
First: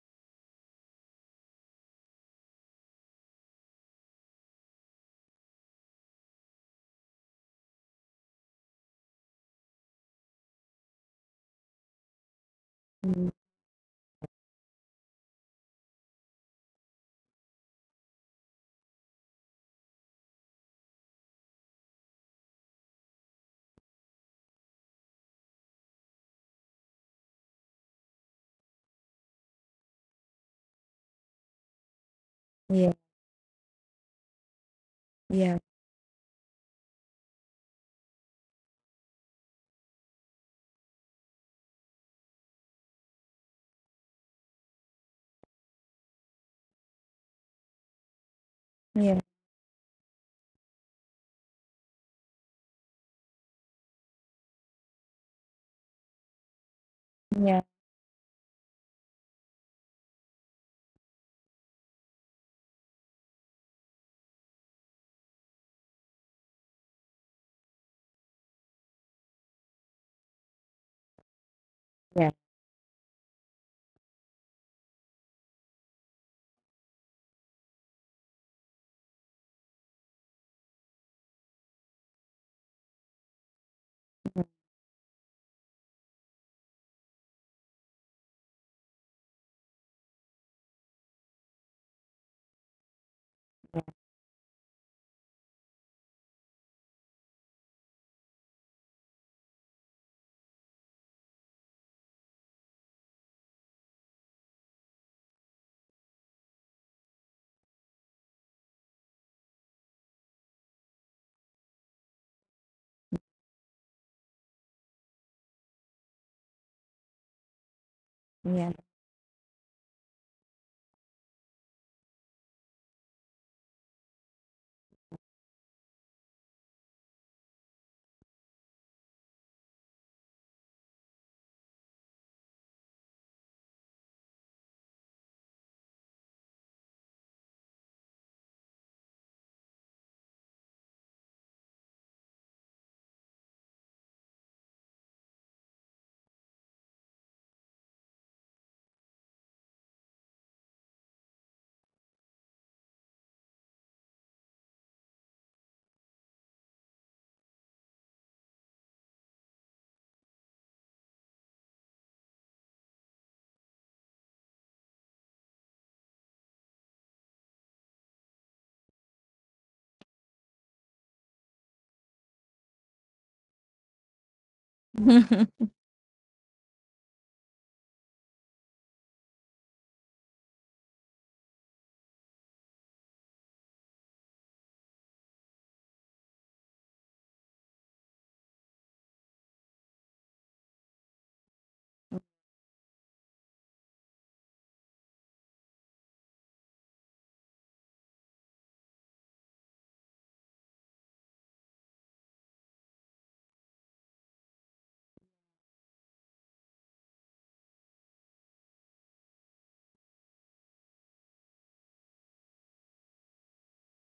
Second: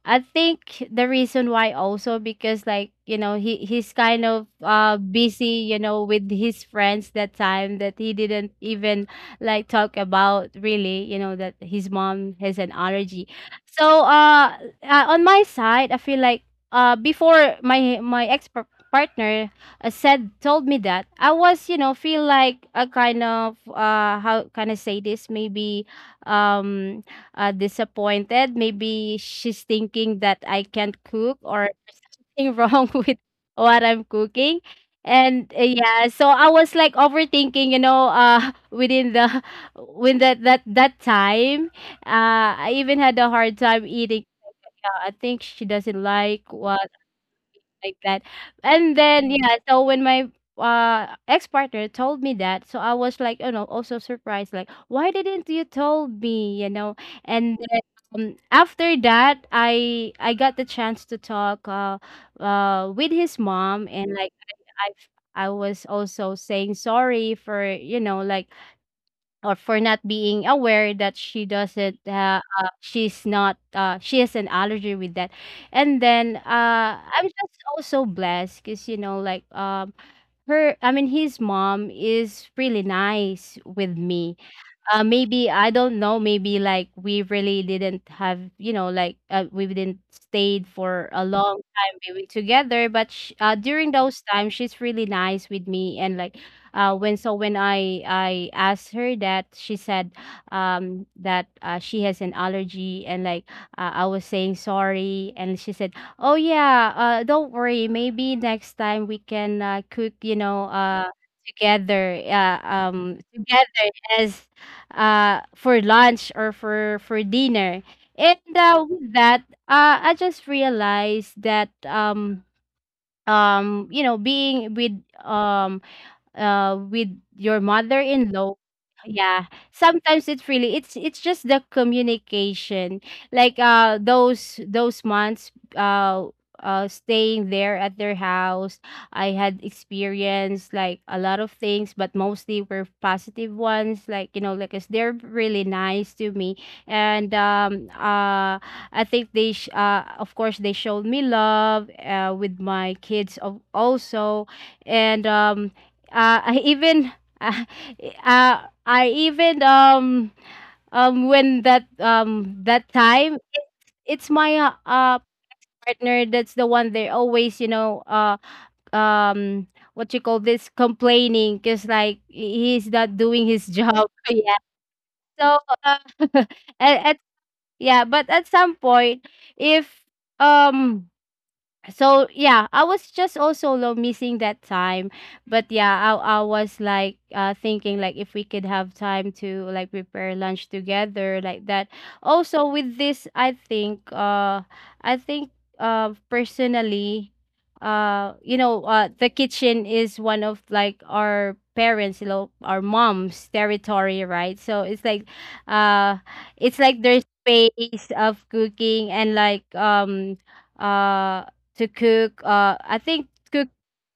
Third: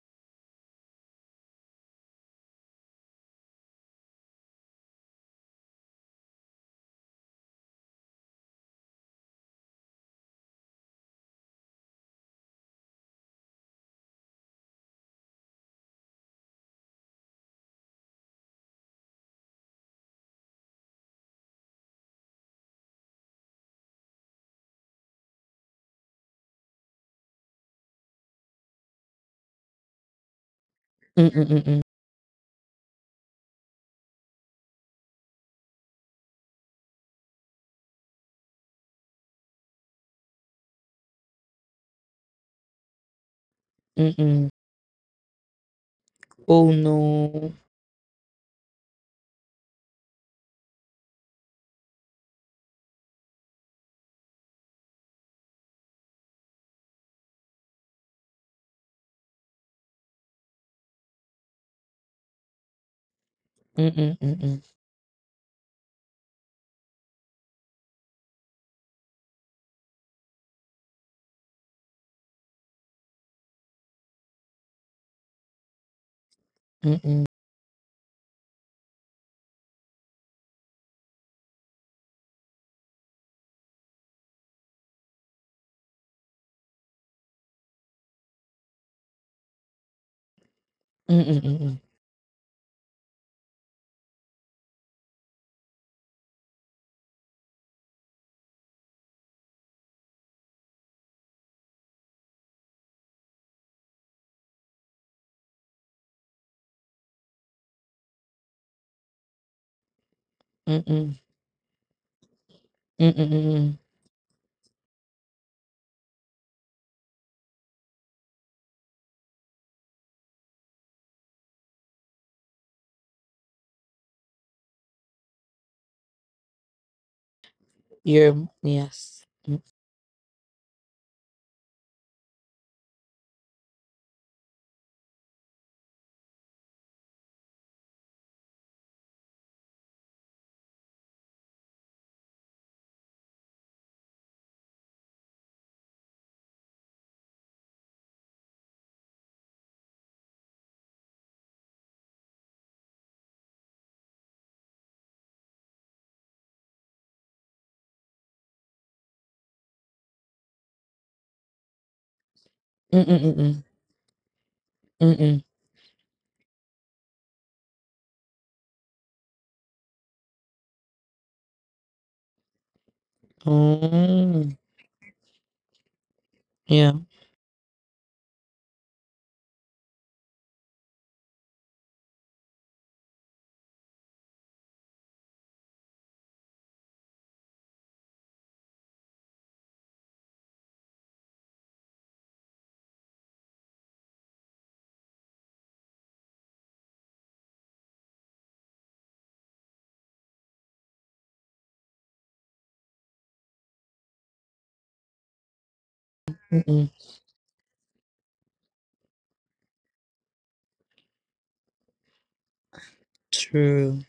C: I think the reason why, also because, like, he's kind of busy, with his friends, that time, that he didn't even like talk about really, that his mom has an allergy.
B: mm,
C: So on my side, I feel like before my ex partner said told me that, I was, feel like a kind of how can I say this, maybe um disappointed. Maybe she's thinking that I can't cook, or
A: Mm-mm.
C: there's something (laughs) wrong
B: yeah,
C: with what I'm cooking. And
B: yeah,
C: yeah, so I was like overthinking, (laughs) within the (laughs) within that time. I even had a hard time eating.
A: Mm-mm.
C: I think she doesn't like
A: Oh
C: what,
A: no.
C: like that. And
B: yeah,
C: then yeah, so when my ex-partner told me that, so I was like, also surprised, like, why didn't you told me, you know?
B: yeah,
C: And then after that, I got the chance to talk with his mom,
A: Mm-mm.
C: and like
A: Mm-mm.
C: I was also saying sorry for, like, or for not being aware that
B: yeah,
C: she's not she has an allergy with that. And then I'm
A: Mm-mm.
C: just also blessed because, like, her I mean, his mom is really nice with me. Maybe I don't know. Maybe like we really didn't have, like, we didn't stayed for a
A: Mm-mm.
C: long
A: Mm-mm.
C: time maybe together. But during those times, she's really nice with me, and like, when I asked her that, she said, that she has an allergy, and like I was saying sorry, and she said, oh yeah, don't worry. Maybe next time we can cook,
A: Mm-mm. Mm-mm.
C: together. Yes, for lunch or for dinner. And
B: yeah, yeah,
C: with that, I just realized that being with um uh with your
A: You're
C: mother-in-law.
A: yes.
C: Yeah, sometimes it's really it's just the communication, like those months uh staying there at their house. I had experienced, like, a lot of things, but mostly were positive ones, like, like, 'cause they're really nice to me. And I think they of course, they showed me love with my kids of also. And I even (laughs) uh, I even when that time,
A: Mm-mm.
C: it's my
A: Mm-mm.
C: partner that's the one they always, um what you call this, complaining, because, like, he's not doing his job. (laughs)
A: Oh,
C: Yeah, so
B: (laughs)
C: uh, (laughs)
A: yeah.
C: at, at, yeah, but at some point, if um so yeah, I was just also low missing that time. But yeah, I was like thinking, like, if we could have time to, like, prepare lunch together like that. Also with this, I think personally, the kitchen is one of, like, our parents, our mom's territory, right? So it's like, uh it's
A: Mm-mm.
C: like their space of cooking, and like, uh to cook. I think cook
A: True.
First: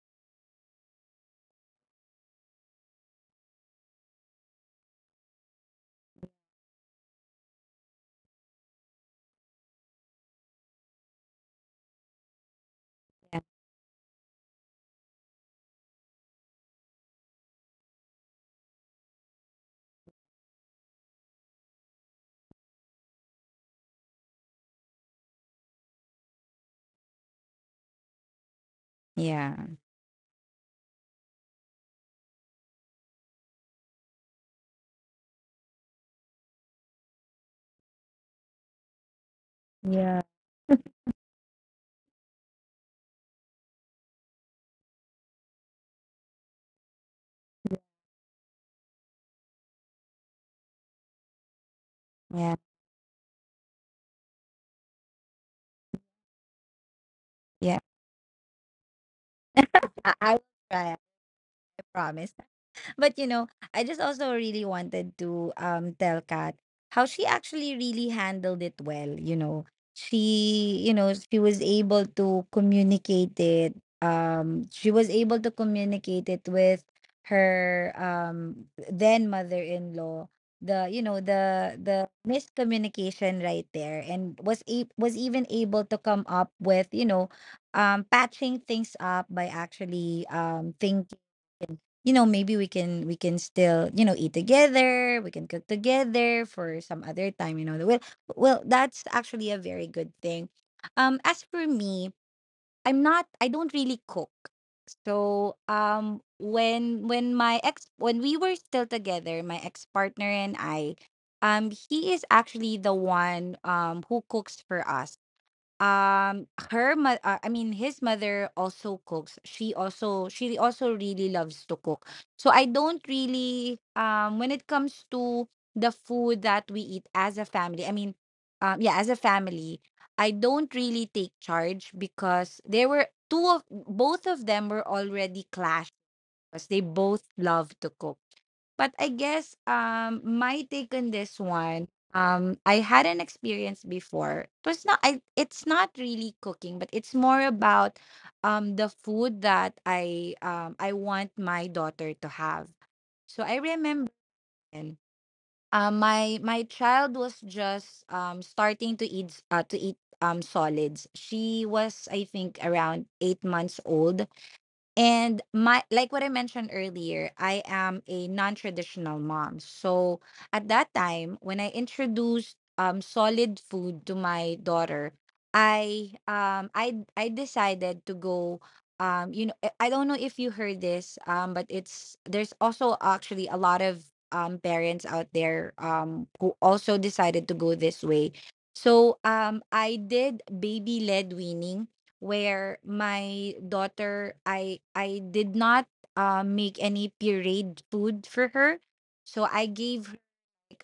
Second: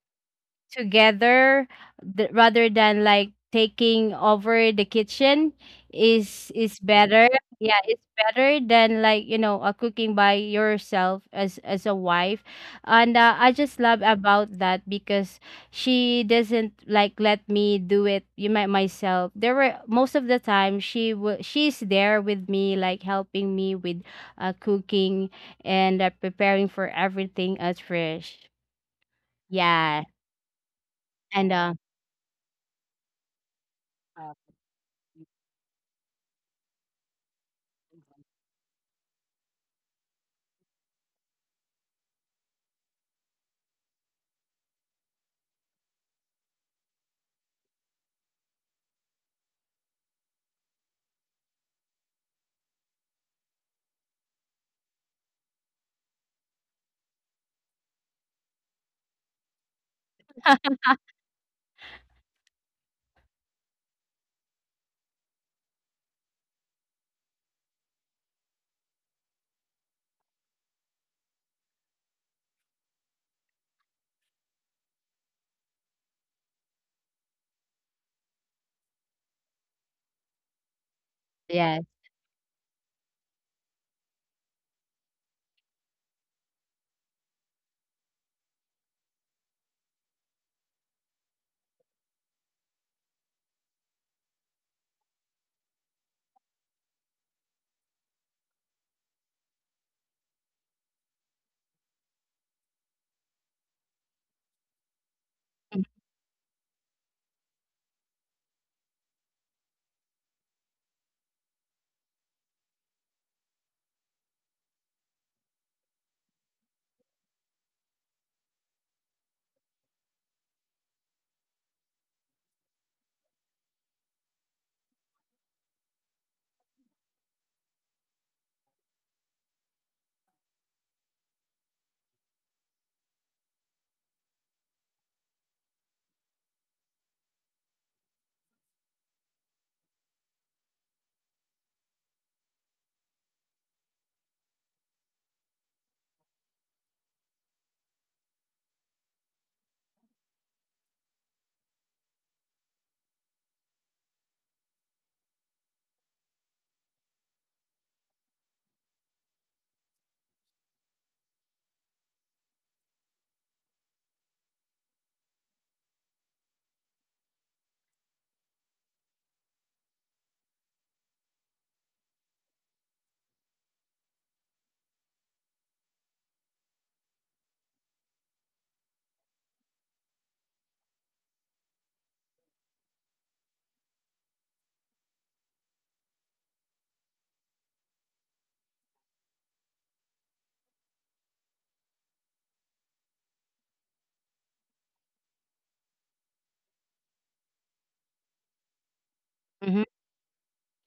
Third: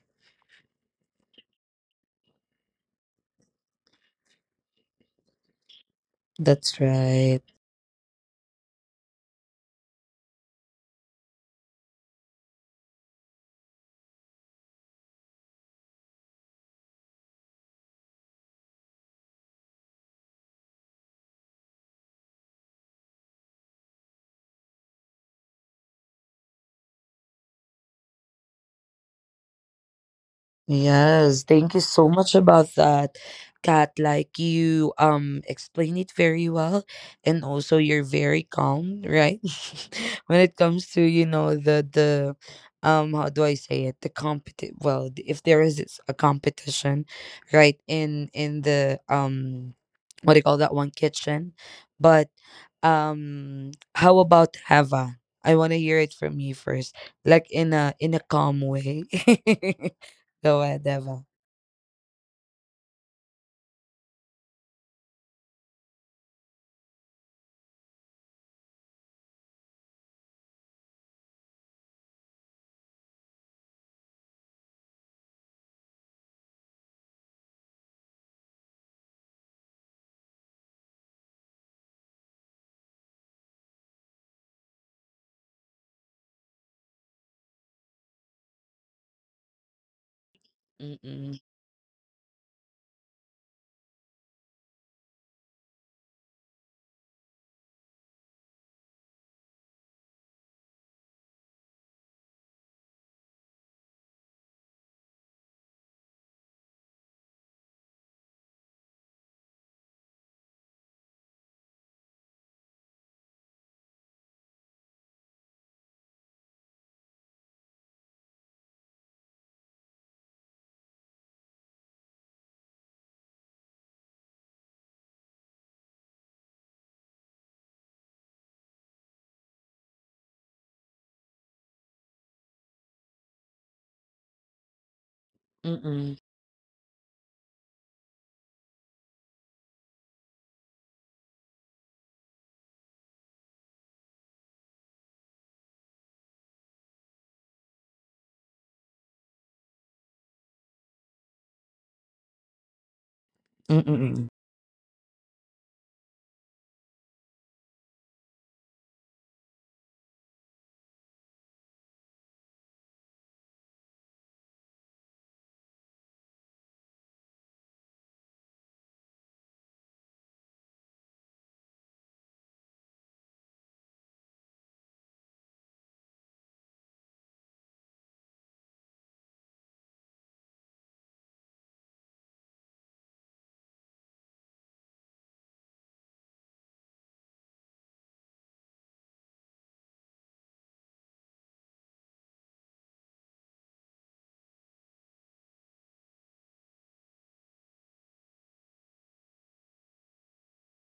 C: together, rather than like taking over the kitchen,
A: That's
C: is better.
A: right.
C: Yeah, it's better than, like, cooking by yourself as a wife. And I just love about that because she doesn't like let me do it you might myself. There were most of the time she's there with me, like, helping me with cooking, and preparing for everything as fresh.
B: yeah, yeah,
C: Yeah.
A: Yes,
C: and
A: thank you so much about that, Kat. Like you explain it very well, and also you're very calm, right?
B: yeah,
A: (laughs) When it comes to, you know, the how do I say it, the competi well, if there is, it's a competition, right, in the what do you call that one, kitchen, but
B: yeah.
A: how about Hava? I want to hear it from you first, like
B: Yeah.
A: in a calm way.
B: I
A: (laughs)
B: will
A: Go
B: try.
A: ahead,
B: I
A: Devon.
B: promise. But you know, I just also really wanted to tell Kat how she actually really handled it well. You know, she was able to communicate it. She was able to communicate it with her then mother-in-law. The, you know,
C: Yes.
B: the miscommunication right there, and was even able to come up with, you know, patching things up by actually thinking, you know, maybe we can, we can still, you know, eat together, we can cook together for some other time. You know, well, well, that's actually a very good thing. As for me, I don't really cook. So
C: Mm,
B: when my ex, when we were still together, my ex partner and I, he is actually the one who cooks for us. I mean, his mother also cooks. She also really loves to cook. So I don't really when it comes to the food that we eat as a family, I mean, yeah, as a family, I don't really take charge because there were two of, both of them were already clashed
A: Mm-mm.
B: because they both love to cook. But I guess my take on this one, I had an experience before. It was not, I it's not really cooking, but it's more about the food that I want my daughter to have. So I remember
A: Mm-mm.
B: then, my my child was just starting to to eat solids. She was, I think, around 8 months old. And my, like what I mentioned earlier, I am a non-traditional mom. So at that time, when I introduced solid food to my daughter, I decided to go I don't know if you heard this, but it's there's also actually a lot of parents out there who also decided to go this way. So I did baby led weaning where my daughter, I did not make any pureed food for her. So I
C: mhm.
B: gave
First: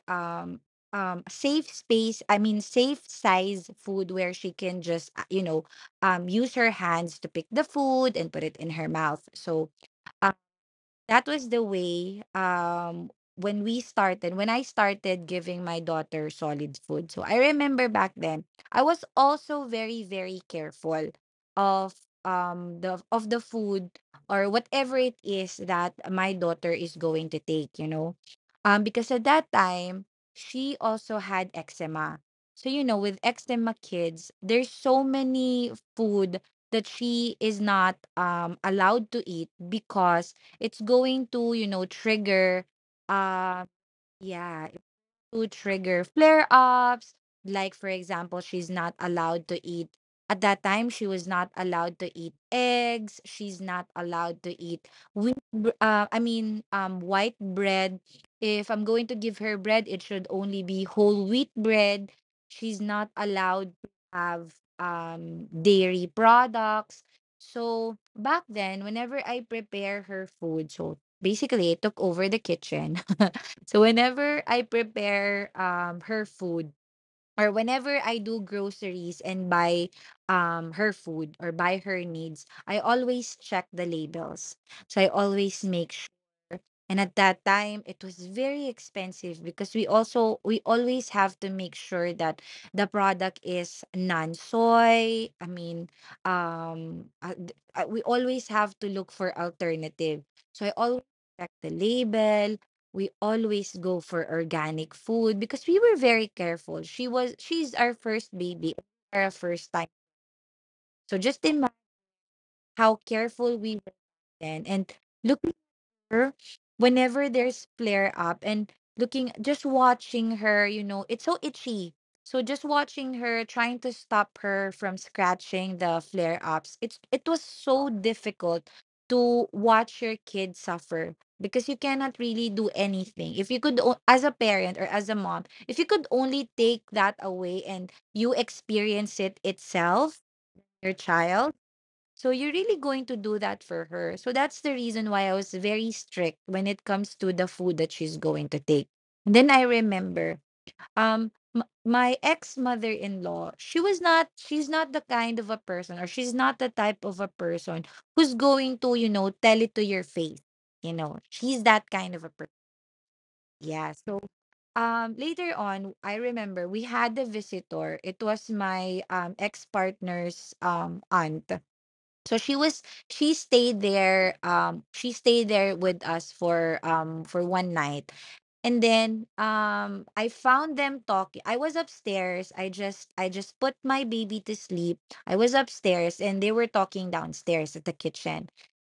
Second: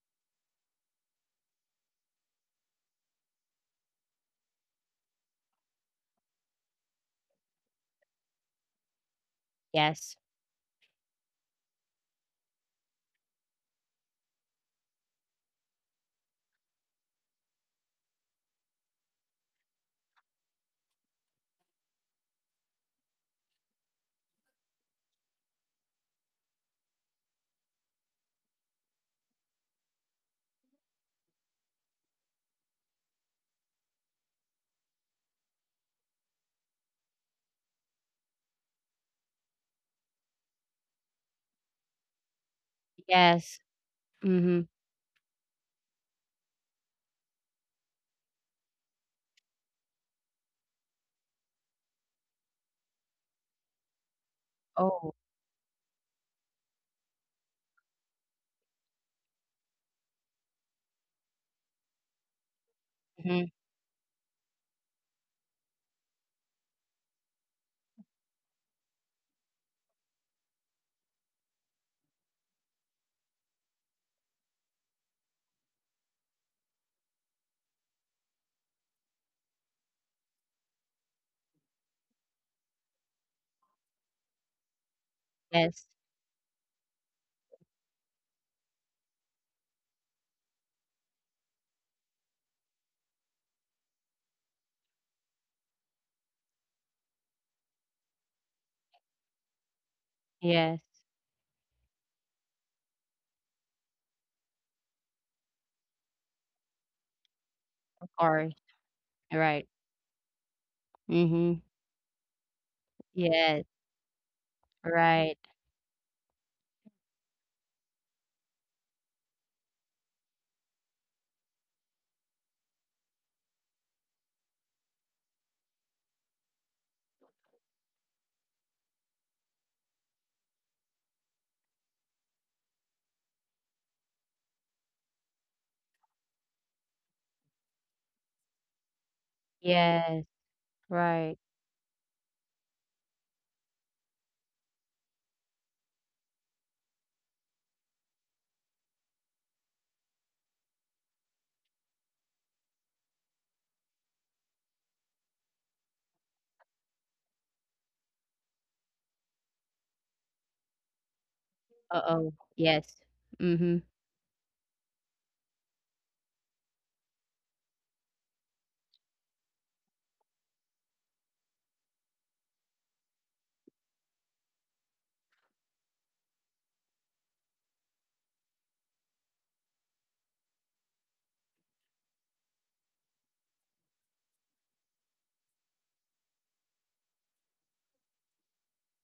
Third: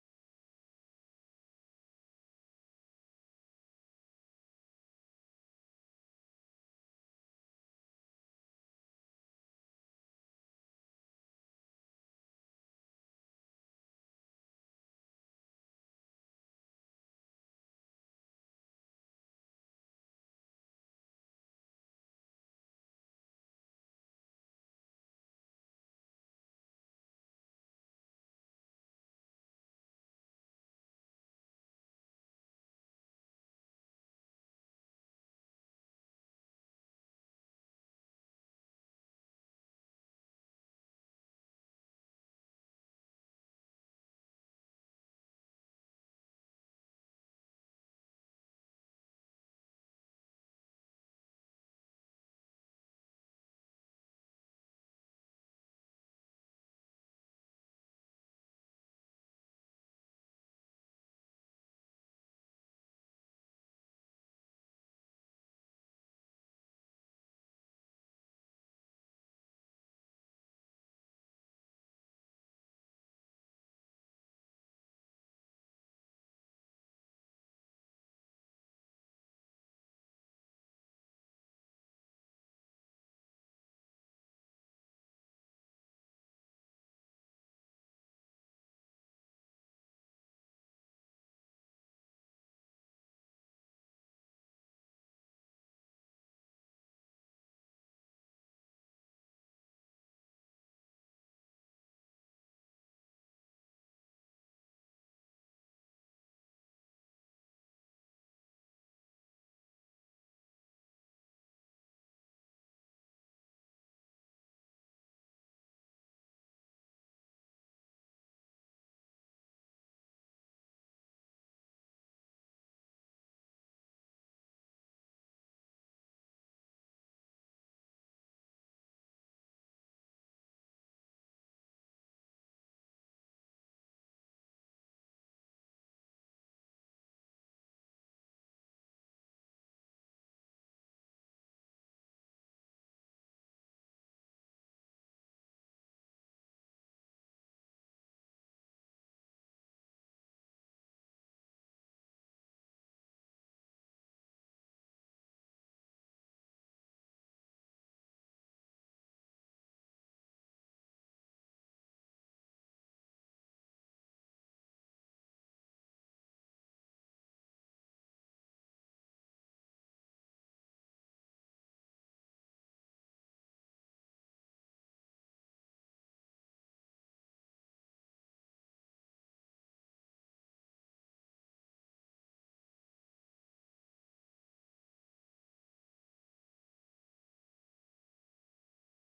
B: her safe space, I mean, safe size food where she can just, use her hands to pick the food and put it in her mouth. So
C: Yes.
B: um, that was the way when I started giving my daughter solid food. So I remember back then, I was also very, very careful of the of the food or whatever it is that my daughter is going to take, you know, because at that time she also had eczema. So you know, with eczema kids, there's so many food that she is not allowed to eat because it's going to, you know, trigger
C: Yes.
B: um
C: Mhm.
B: yeah to trigger flare ups. Like, for example, she's not allowed to eat, at that time, she was not allowed to eat eggs. She's not allowed to eat
C: Oh.
B: wheat, I mean, white bread. If I'm going to give her bread, it should only be whole wheat bread. She's not
C: Mhm.
B: allowed to have dairy products. So back then, whenever I prepare her food, so basically I took over the kitchen. (laughs) So whenever I prepare her food, or whenever I do groceries and buy her food or buy her needs, I always check the labels. So I always
C: Yes.
B: make sure, and at that time it was very expensive because we always have to make sure that the product is non soy. I mean, we always have to look for alternative. So I
C: Yes.
B: always check the label. We always go for organic food because we were very careful. She's our
C: Of
B: first
C: course.
B: baby, our
C: Right.
B: first time. So just
C: Mhm.
B: imagine how careful
C: Yes.
B: we were then, and
C: Right.
B: look her whenever there's flare up, and looking, just watching her, it's so itchy. So just watching her trying to stop her from scratching the flare ups, it was so difficult to watch your kid suffer, because you cannot really do anything. If you could as a parent or as a mom, if you could only take that away and you experience it
C: Yes.
B: itself, your
C: Right.
B: child, so you're really going to do that for her. So that's the reason why I was very strict when it comes to the food that she's going to take. And then I remember, my ex mother-in-law, she's not the kind of a person, or she's not the type of a person who's going to, tell it to your face. You know, she's that kind of
C: Uh-oh.
B: a person.
C: Yes. Mhm.
B: Yeah. So later on, I remember we had a visitor. It was my ex-partner's aunt. So she stayed there, she stayed there with us for, for one night. And then I found them talking. I was upstairs. I just put my baby to sleep. I was upstairs and they were talking downstairs at the kitchen.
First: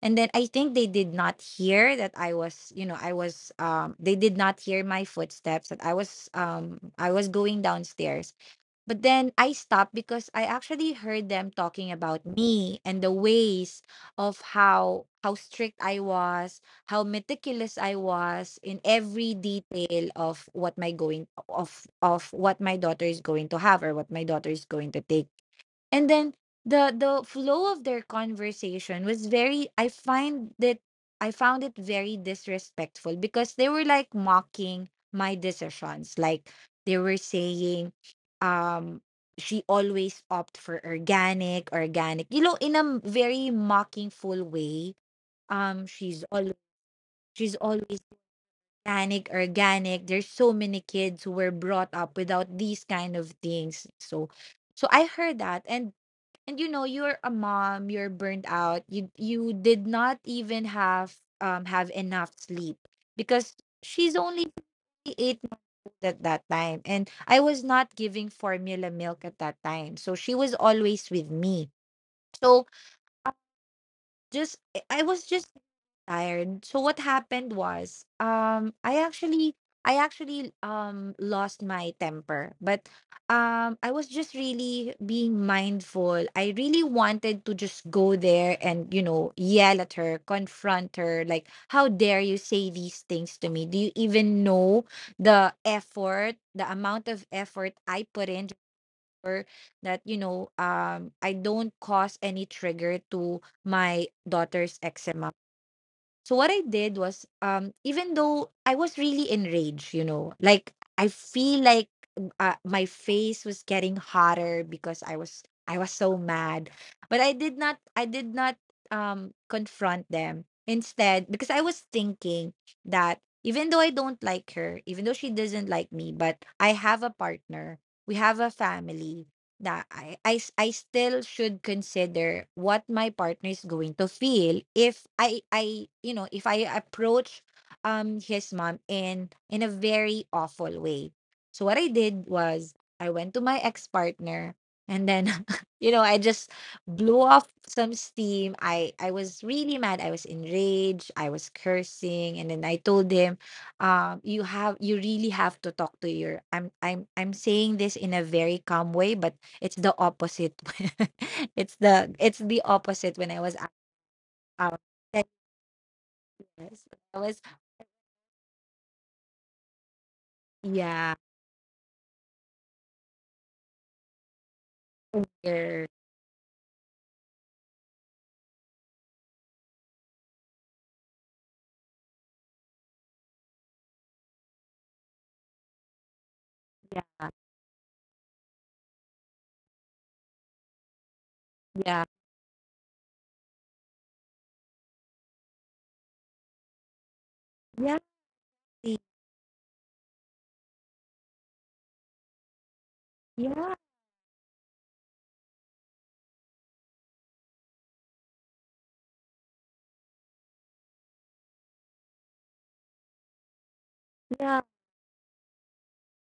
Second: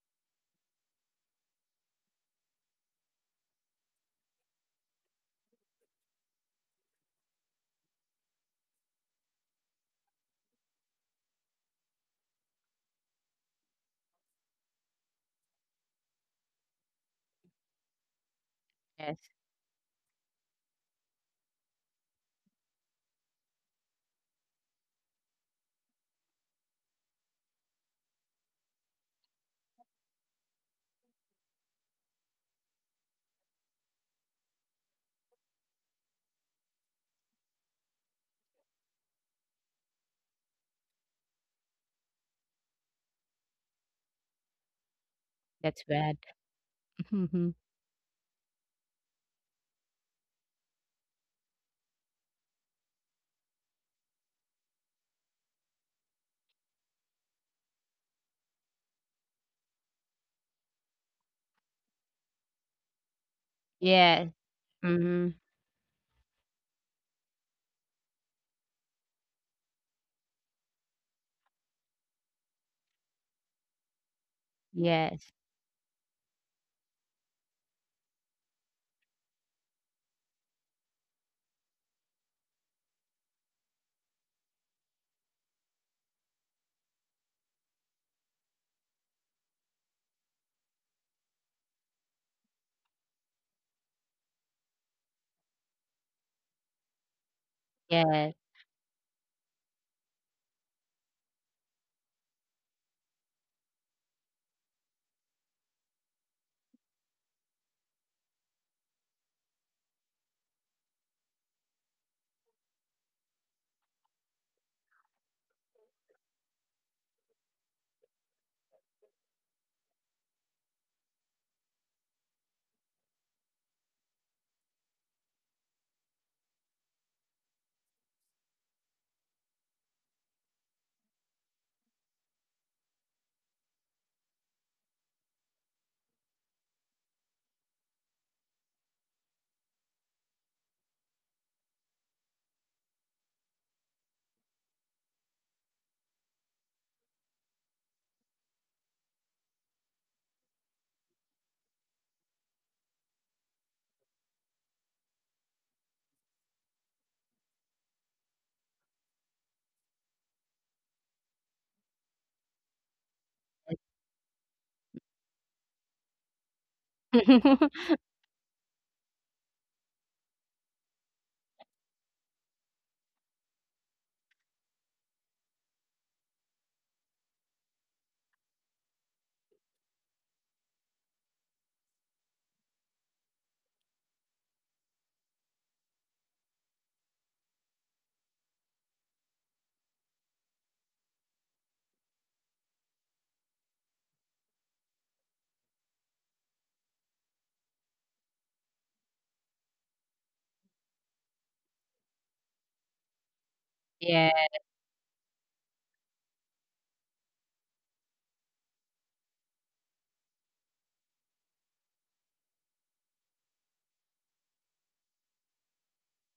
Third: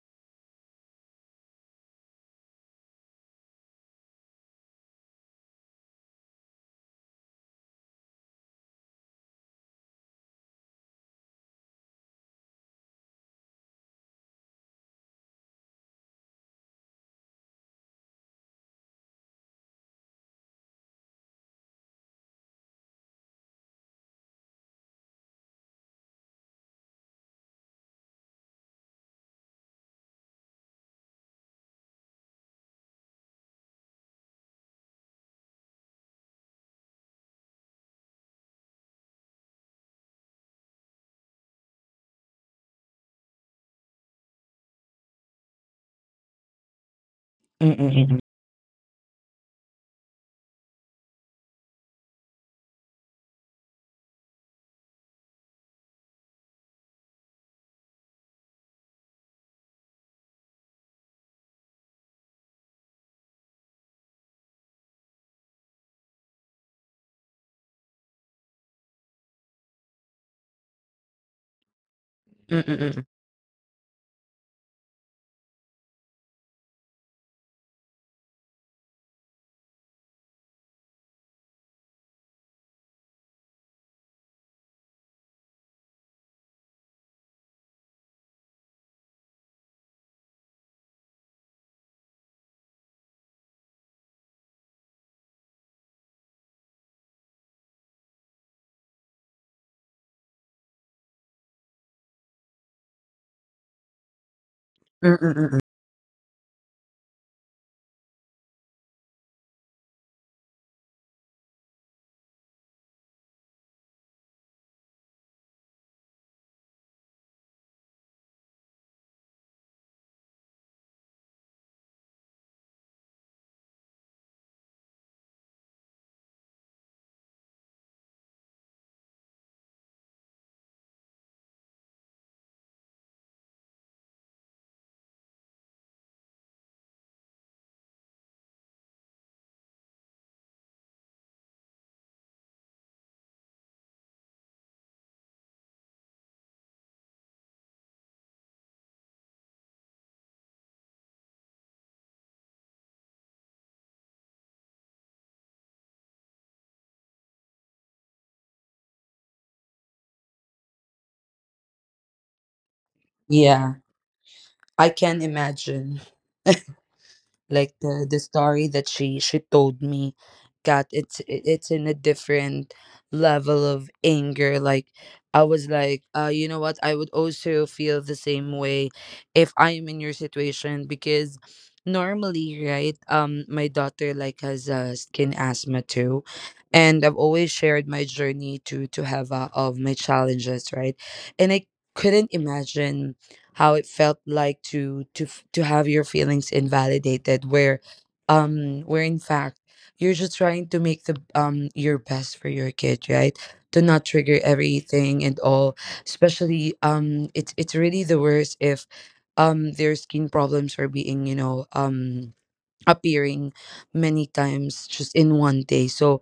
B: And then I think they did not hear that, I was you know I was they did not hear my footsteps, that I was, I was going downstairs. But then I stopped because I actually heard them talking about me, and the ways of how strict I was, how meticulous I was in
C: Yes.
B: every detail of what my daughter is going to have, or what my daughter is going to take. And then the flow of their conversation was very I find that I found it very disrespectful, because they were like mocking my decisions. Like, they were saying, um "She always opt for organic, organic," in a very mocking full way.
C: That's
B: um
C: bad.
B: she's all
C: Mhm.
B: she's
A: Mm-mm.
B: always
A: Mm-mm.
B: organic, organic. There's so many kids who were brought up without these kind of things. So I heard that, and you know, you're a mom, you're burnt out, you did not even have enough sleep, because she's
C: Yes.
B: only
C: Mhm.
B: 8 months old at that time, and I was not giving formula milk at that time, so she was always with me. So
A: Mm-mm.
B: just I was
C: Yes.
B: just tired. So what happened was, I actually, lost my temper, but, I was just really being mindful. I really wanted to just go there and, you know, yell at her, confront her, like, how dare you say these things to me? Do you even know the effort, the amount of effort I put
C: Yes.
B: in? Or that, I don't cause any trigger to my daughter's
A: Mm-mm.
B: eczema.
A: Mm-mm.
B: So what I did was, even though I was really enraged, you know, like, I feel like, my face was getting hotter because I was so mad, but I did not confront them. Instead, because I was thinking that even though I don't like her, even though she doesn't like me, but I have a partner, we have a family, that, I still should consider what my partner is going to feel if I I you know if I approach his mom in a very awful way. So what I did was, I went to my ex-partner, and then (laughs) I just blew off some steam. I was really mad. I was enraged. I was cursing, and then I told him, you really have to talk to your —" I'm saying this in a very calm way, but it's the opposite. (laughs) It's the opposite when I was
A: Yeah,
B: out. out-
A: I can
B: ten
A: imagine. (laughs)
B: years. I was,
A: Like
C: (laughs)
A: the story that she told me got,
B: yeah,
A: it's in a different level of anger. Like I was
B: here,
A: like, you know what, I would also feel the same way if I am in your situation, because normally, right, my daughter like has, skin asthma too, and I've
B: yeah,
A: always shared my journey to have of my challenges, right, and I
B: yeah,
A: couldn't imagine how it felt like to to have your feelings invalidated,
B: yeah, see,
A: where in fact you're just trying to make the, your best for your kid, right,
B: yeah,
A: to not
C: Yeah.
A: trigger everything and all. Especially, it's really the worst if their skin problems are being, you know, appearing many
B: yeah,
A: times just in one day. So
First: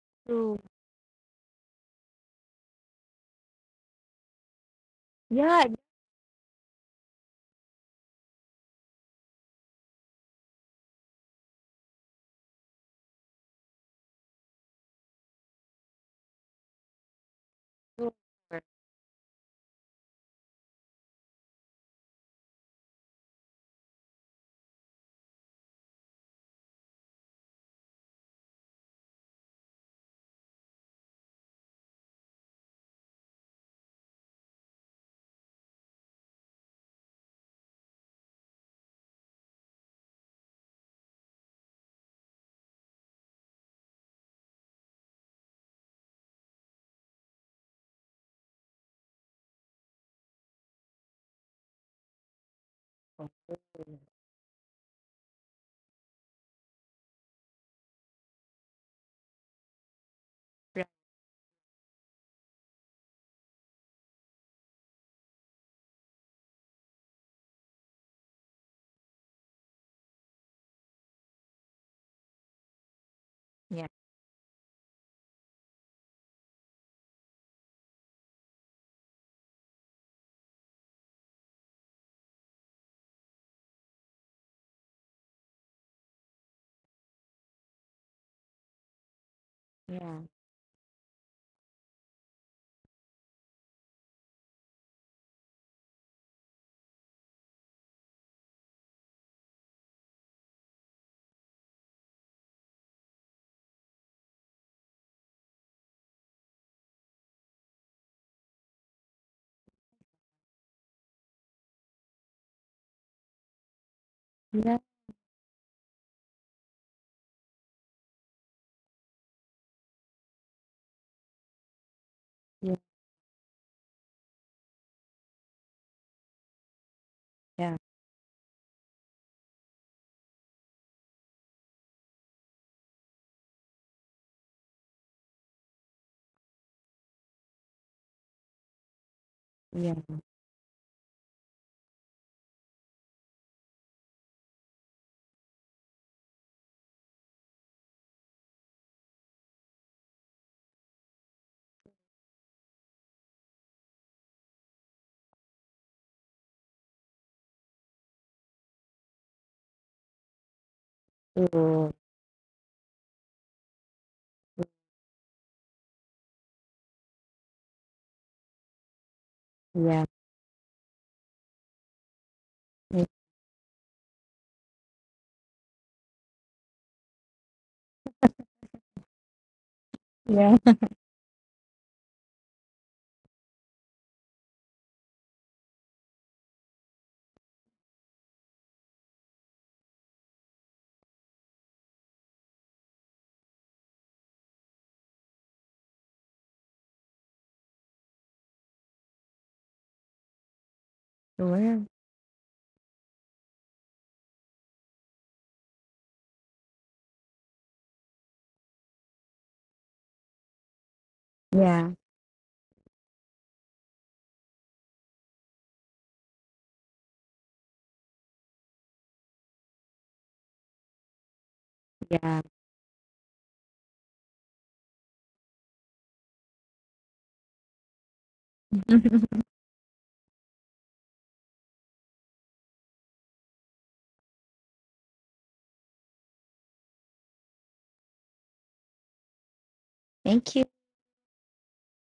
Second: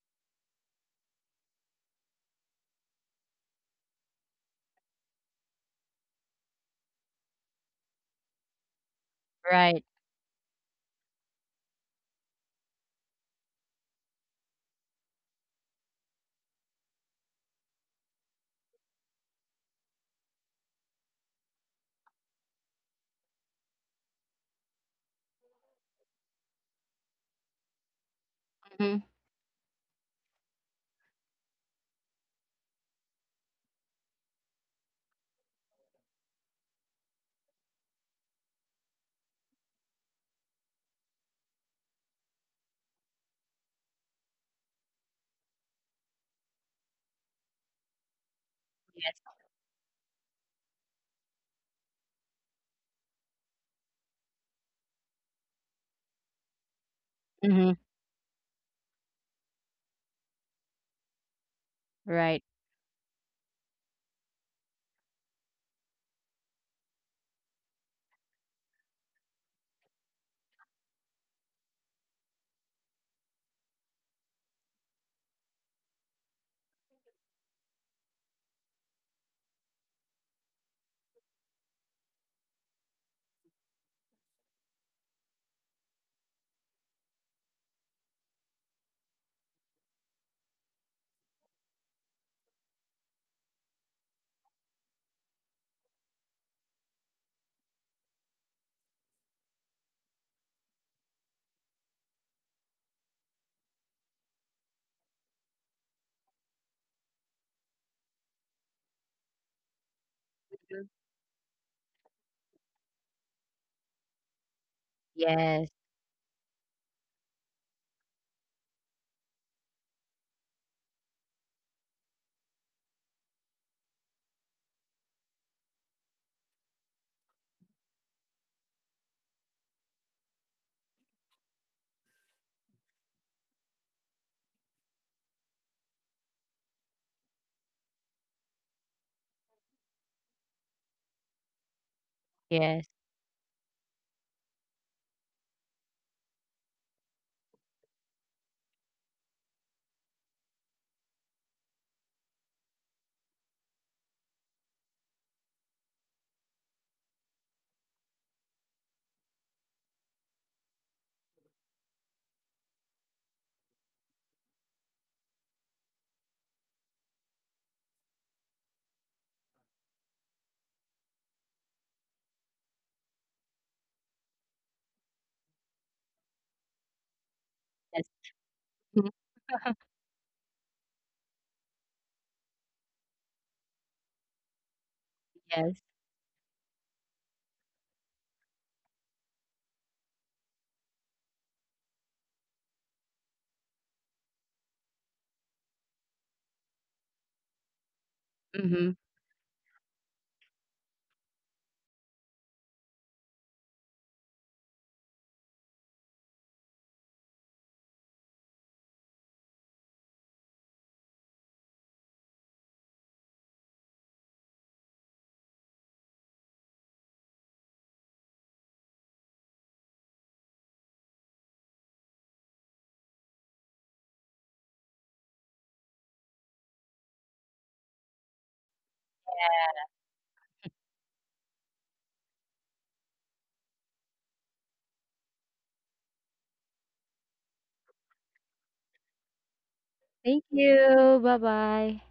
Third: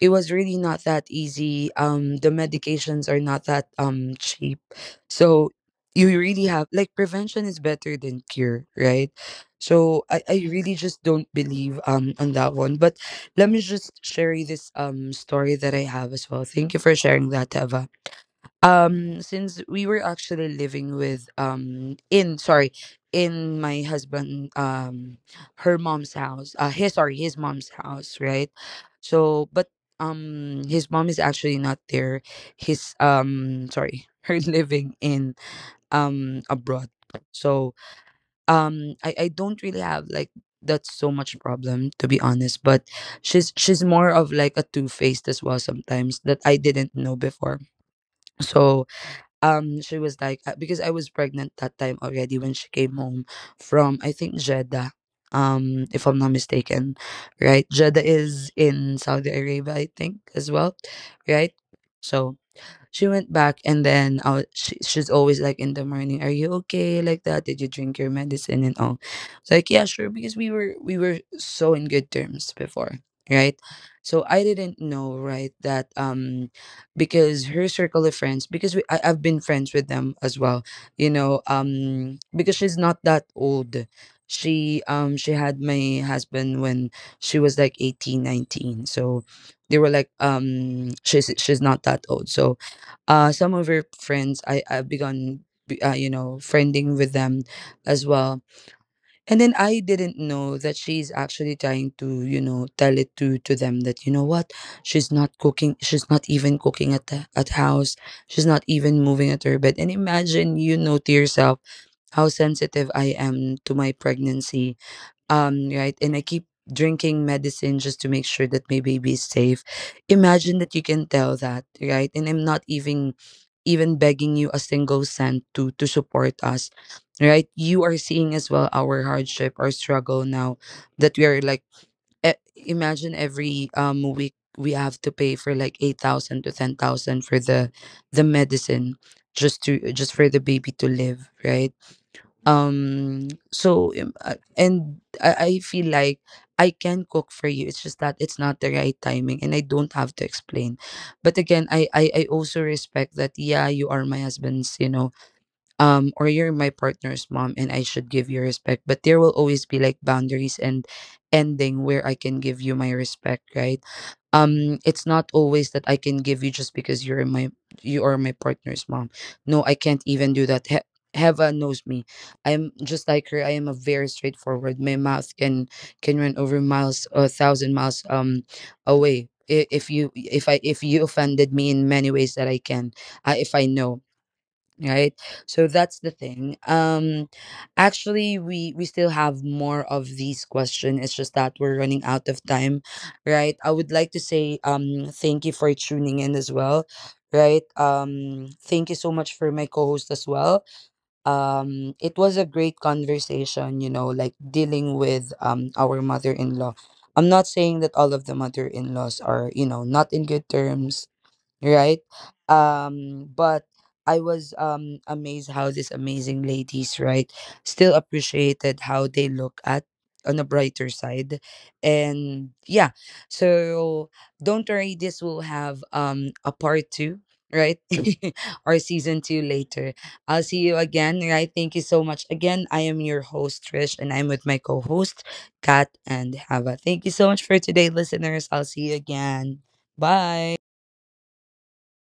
A: it was really
B: true,
A: not that easy. The medications are not that cheap. So
B: yeah,
A: you really have like prevention is better than cure, right?
C: Right.
A: So I really just don't believe on that one. But let me just share you this story that I have as well. Thank you for sharing that, Teva.
B: true, right,
A: Since we were actually living with in my husband her mom's house, his, sorry, his mom's house, right?
C: Mhm.
A: So but his mom is actually not there. His sorry (laughs) her living in abroad. So I don't really have like that's so much problem to be honest, but she's more of like a two-faced as well sometimes that I didn't know before. So
C: Yes.
A: she was like because I was pregnant that time already when she came home from, I think, Jeddah, if I'm not mistaken. Right,
C: Mhm.
A: Jeddah is in Saudi Arabia, I think, as well,
B: right,
A: right? So.
C: Right.
A: She went back, and then I was, she, she's always like in the morning, "Are you okay?" Like that. Did you drink your medicine and all? It's like, yeah, sure, because we were so in good terms before, right?
B: yeah,
A: So I didn't know, right, that because her circle of friends, because we, I've been friends with them as well, because she's not that old. She had my husband when she was like 18, 19. So they were like
B: yeah,
A: she's not that old. So some of her friends, I've begun you know, friending with them as well. And then I didn't know that she's actually trying to, you know, tell it to them that, you know what, she's not cooking, she's not even cooking at the at house, she's not even moving at her bed, and imagine, you
C: Mhm.
A: know, to yourself how sensitive I am to my
B: yeah,
A: pregnancy,
C: Yes.
A: right? And I keep drinking medicine just to make sure that my baby is safe. Imagine that you can tell that, right? And I'm not
B: yeah,
A: even begging you a single cent to support us, right?
B: yeah,
A: You are seeing as well our hardship, our struggle now that we are like e- imagine every week we have to pay for like 8,000 to 10,000 for the medicine, just to
B: yeah,
A: just for the baby to live, right?
C: Yes.
A: And I feel like I can cook for you, it's just that it's not the right timing and I don't have to explain. But again, I also respect that, yeah, you are my husband's, you know, or you're my partner's mom, and I should give you respect, but there will always be like boundaries and ending
B: true,
A: where I can give you my respect, right? It's not always that I can give you just because you're my, you are my partner's mom. No, I
B: yeah,
A: can't even do that. Heva knows me. I'm
B: yeah,
A: just like her. I am a very straightforward, my mouth can run over miles, a thousand
C: Yes.
A: miles
C: Mhm.
A: away. If you,
B: (laughs)
A: if
B: yeah,
A: I, if you offended me in many ways that I can, if I know, right? So
C: Yes.
A: that's the thing. Actually, we still have more of these questions, it's just that we're running out of time, right? I would like to say thank you for tuning in as well, right?
C: Mhm.
A: Thank you so much for my co-host as well.
B: sure,
A: It was a great conversation, you know, like dealing with our mother-in-law. I'm not saying that all of the mother-in-laws are, you know, not in good terms,
B: yeah,
A: right? But I was amazed how these amazing ladies, right, still appreciated how they look at on a brighter side.
B: yeah.
A: And yeah, so don't worry, this will have a part two, right? (laughs) Or season two
B: (laughs)
A: later. I'll see you again, right? Thank you so much. Again, I am your host, Trish, and I'm with my co-host, Kat and Hava. Thank you so much for today, listeners. I'll see you again.
C: Thank
B: Thank
A: Bye.
B: you.
C: you. Bye-bye.